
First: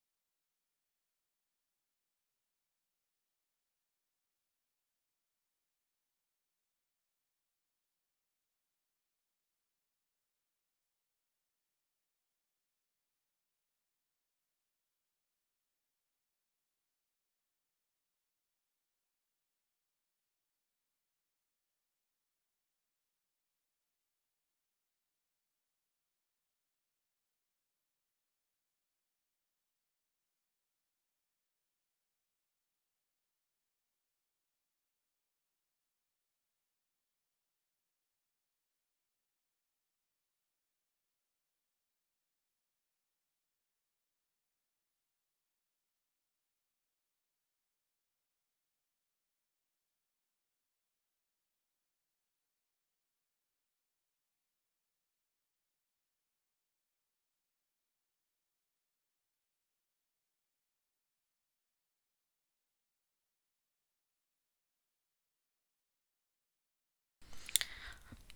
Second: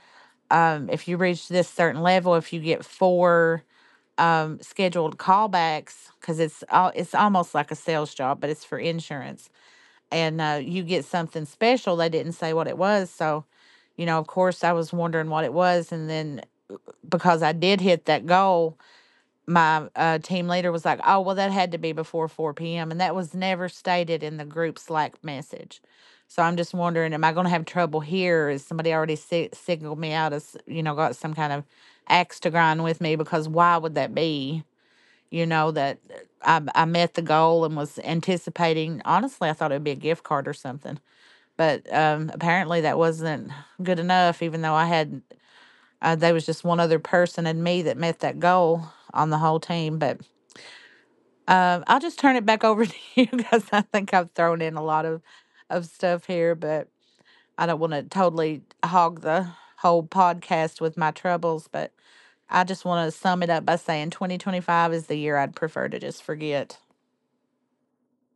S2: if you reach this certain level, if you get four scheduled callbacks, because it's it's almost like a sales job, but it's for insurance, and you get something special. They didn't say what it was, so, you know, of course, I was wondering what it was, and then, because I did hit that goal, my team leader was like, "Oh, well, that had to be before 4 p.m.," and that was never stated in the group Slack message. So I'm just wondering, am I going to have trouble here? Is somebody already signaled me out as, you know, got some kind of axe to grind with me? Because why would that be? You know that I met the goal and was anticipating. Honestly, I thought it would be a gift card or something, but apparently that wasn't good enough. Even though I had, there was just one other person and me that met that goal on the whole team, but I'll just turn it back over to you because I think I've thrown in a lot of stuff here, but I don't want to totally hog the whole podcast with my troubles. But I just want to sum it up by saying 2025 is the year I'd prefer to just forget.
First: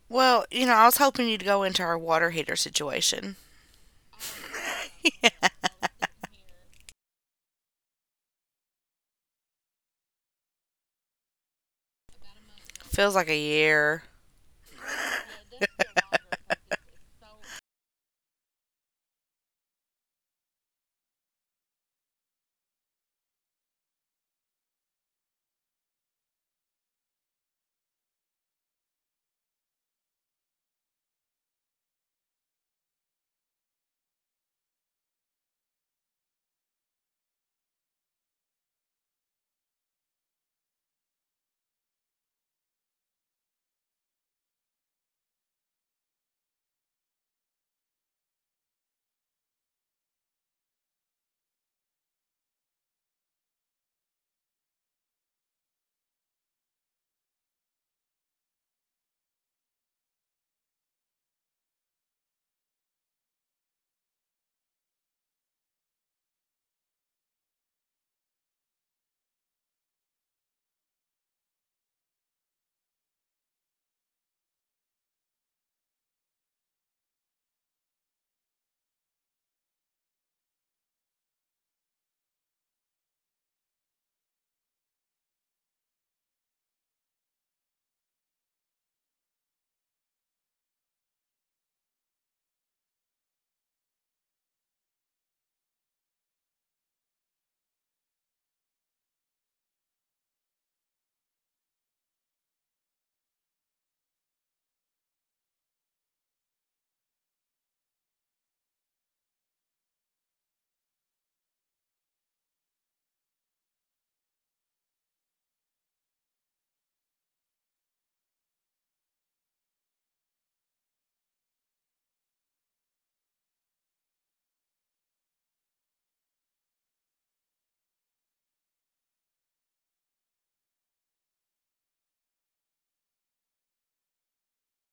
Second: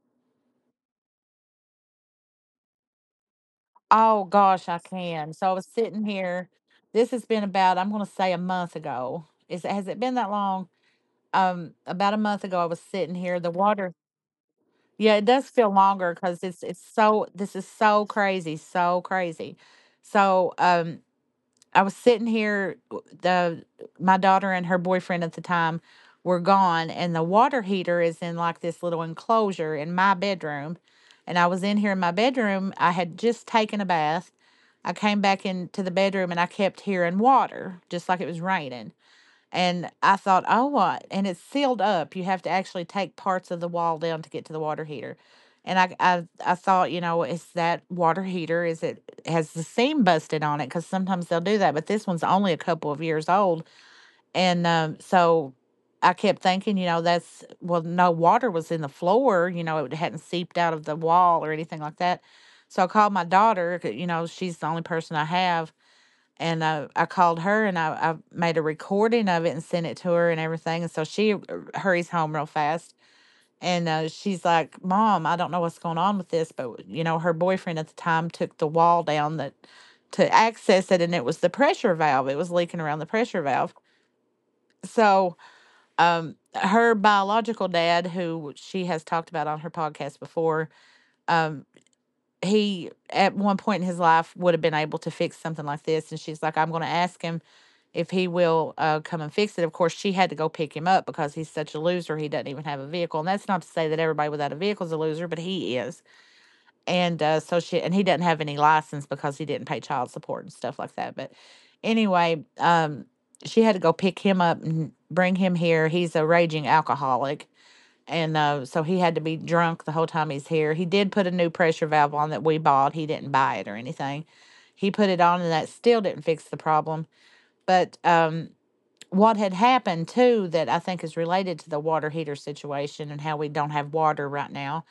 S1: Well, you know, I was hoping you'd go into our water heater situation.
S2: Oh gosh, I can. So I was sitting here. This has been about, I'm going to say, a month ago. Is it, has it been that long? About a month ago, I was
S1: Feels
S2: sitting
S1: like a
S2: here. The water.
S1: year.
S2: Yeah, it does feel longer, because it's so, this is so crazy, so crazy. So I was sitting here, the, my daughter and her boyfriend at the time were gone, and the water heater is in like this little enclosure in my bedroom. And I was in here in my bedroom. I had just taken a bath. I came back into the bedroom, and I kept hearing water, just like it was raining. And I thought, oh, what? And it's sealed up. You have to actually take parts of the wall down to get to the water heater. And I thought, you know, is that water heater? Is it, has the seam busted on it? Because sometimes they'll do that. But this one's only a couple of years old, and so I kept thinking, you know, that's, well, no water was in the floor. You know, it hadn't seeped out of the wall or anything like that. So I called my daughter. You know, she's the only person I have, and I called her, and I made a recording of it and sent it to her and everything. And so she hurries home real fast. And she's like, Mom, I don't know what's going on with this. But, you know, her boyfriend at the time took the wall down that to access it. And it was the pressure valve, it was leaking around the pressure valve. So, her biological dad, who she has talked about on her podcast before, um, he at one point in his life would have been able to fix something like this, and she's like, I'm going to ask him if he will come and fix it. Of course she had to go pick him up, because he's such a loser, he doesn't even have a vehicle, and that's not to say that everybody without a vehicle is a loser, but he is. And so she, and he doesn't have any license because he didn't pay child support and stuff like that. But anyway, she had to go pick him up and bring him here. He's a raging alcoholic, and so he had to be drunk the whole time he's here. He did put a new pressure valve on that we bought. He didn't buy it or anything. He put it on, and that still didn't fix the problem. But what had happened too, that I think is related to the water heater situation and how we don't have water right now,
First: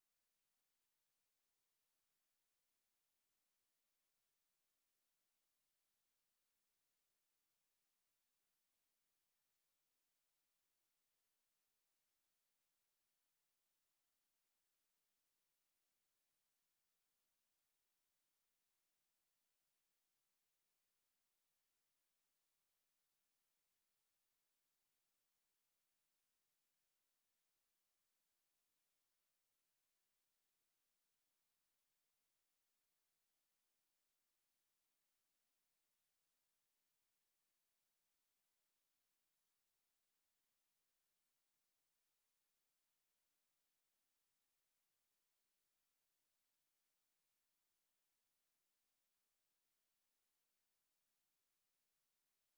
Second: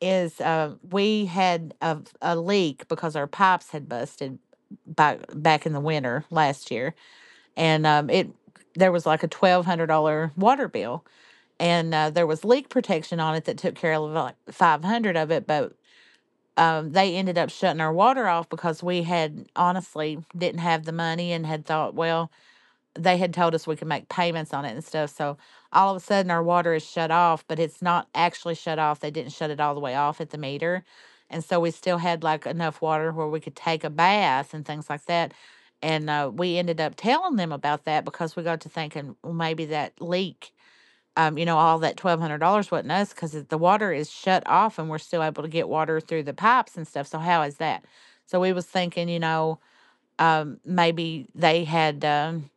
S2: is we had a leak, because our pipes had busted back in the winter last year, and it, there was like a $1,200 water bill, and there was leak protection on it that took care of like 500 of it, but they ended up shutting our water off, because we had honestly didn't have the money, and had thought, well, they had told us we could make payments on it and stuff. So all of a sudden our water is shut off, but it's not actually shut off. They didn't shut it all the way off at the meter. And so we still had like enough water where we could take a bath and things like that. And we ended up telling them about that, because we got to thinking, well, maybe that leak, you know, all that $1,200 wasn't us, because the water is shut off and we're still able to get water through the pipes and stuff. So how is that? So we was thinking, you know, maybe they had,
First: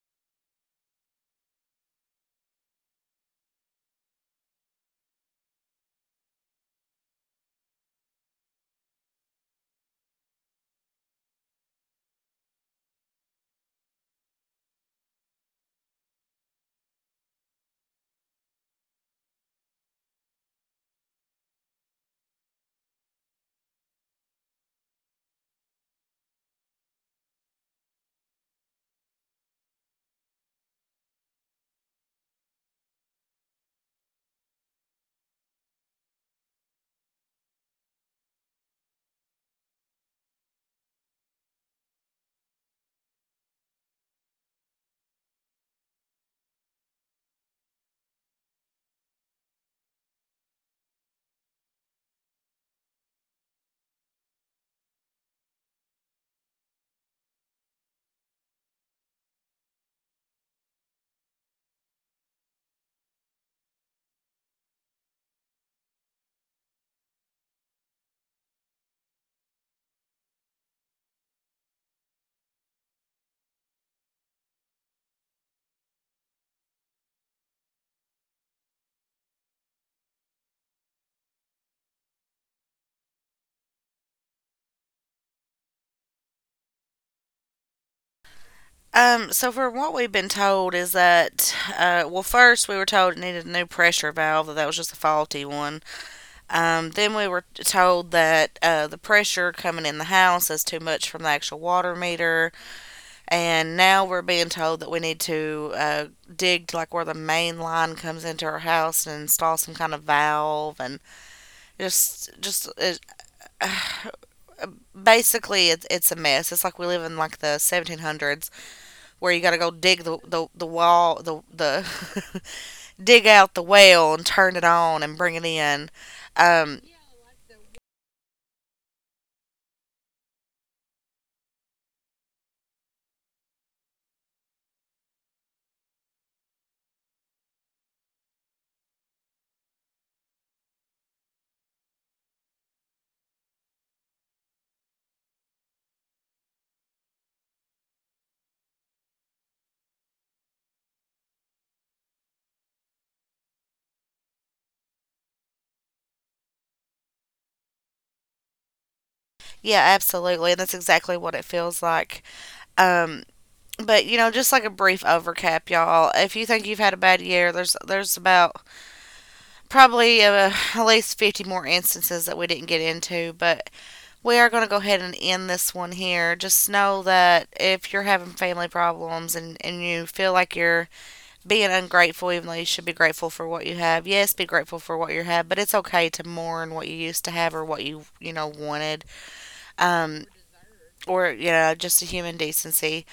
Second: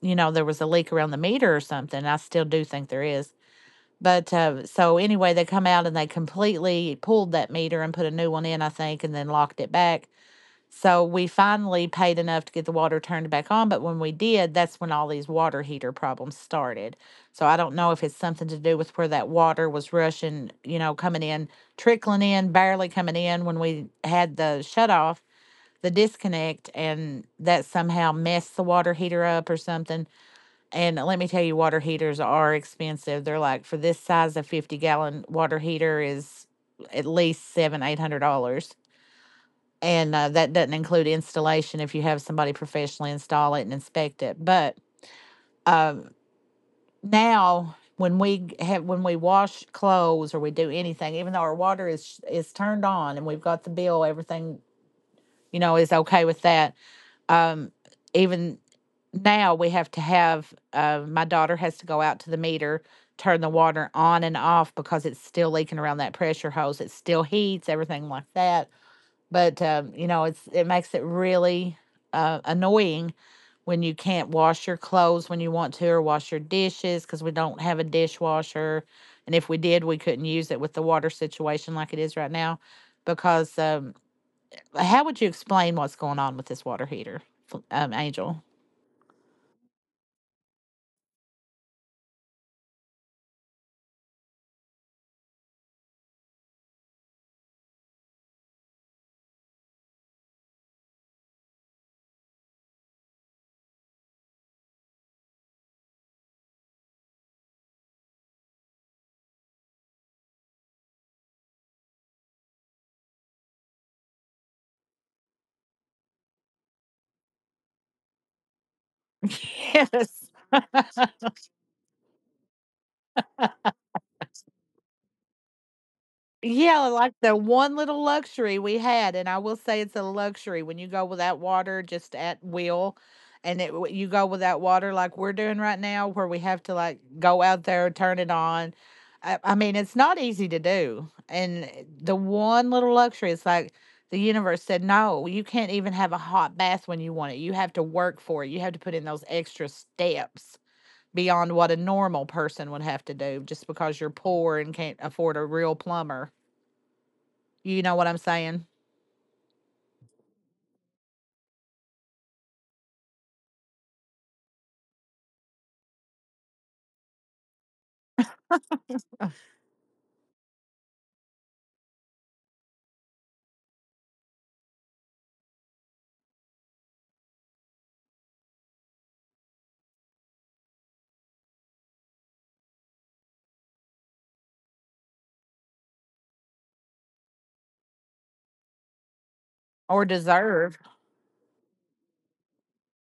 S2: you know, there was a leak around the meter or something. I still do think there is. But so anyway, they come out and they completely pulled that meter and put a new one in, I think, and then locked it back. So we finally paid enough to get the water turned back on, but when we did, that's when all these water heater problems started. So I don't know if it's something to do with where that water was rushing, you know, coming in, trickling in, barely coming in when we had the shut off, the disconnect, and that somehow messed the water heater up or something. And let me tell you, water heaters are expensive. They're like, for this size, a 50-gallon water heater is at least seven, $800, and that doesn't include installation if you have somebody professionally install it and inspect it. But um, now, when we have, when we wash clothes or we do anything, even though our water is turned on and we've got the bill, everything, you know, is okay with that. Um, Even now, we have to have, my daughter has to go out to the meter, turn the water on and off, because it's still leaking around that pressure hose. It still heats, everything like that, but you know, it makes it really annoying when you can't wash your clothes when you want to, or wash your dishes because we don't have a dishwasher, and if we did we couldn't use it with the water situation like it is right now, because how would you explain what's going on with this water heater, angel?
S1: So for what we've been told is that, well, first we were told it needed a new pressure valve, that that was just a faulty one. Then we were told that the pressure coming in the house is too much from the actual water meter. And now we're being told that we need to dig to like where the main line comes into our house and install some kind of valve, and just just it, basically it's a mess. It's like we live in like the 1700s, where you got to go dig the,
S2: Yes.
S1: the, the wall the, the dig out the well and turn it on and bring it in. um,
S2: Yeah, like the one little luxury we had, and I will say it's a luxury, when you go without water just at will, and it, you go without water like we're doing right now, where we have to, like, go out there, turn it on. I mean, it's not easy to do, and the one little luxury, it's like the universe said, no, you can't even have a hot bath when you want it. You have to work for it. You have to put in those extra steps beyond what a normal person would have to do, just because you're poor and can't afford a real plumber, you know what I'm saying?
S1: yeah, absolutely, and that's exactly what it feels like. Um, but you know, just like a brief overcap, y'all, if you think you've had a bad year, there's about probably at least 50 more instances that we didn't get into, but we are going to go ahead and end this one here. Just know that if you're having family problems, and you feel like you're being ungrateful, even though you should be grateful for what you have, yes, be grateful for what you have, but it's okay to mourn what you used to have or what you know, wanted.
S2: Or
S1: Um,
S2: deserve.
S1: or you know, just a human decency.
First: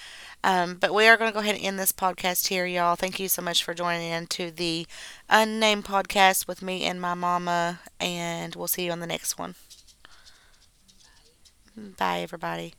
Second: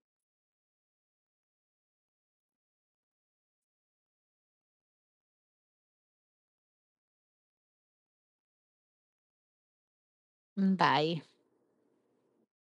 S1: But we are going to go ahead and end this podcast here, y'all. Thank you so much for joining in to the Unnamed Podcast with me and my mama. And we'll see you on the next one.
S2: Mm, bye.
S1: Bye, everybody.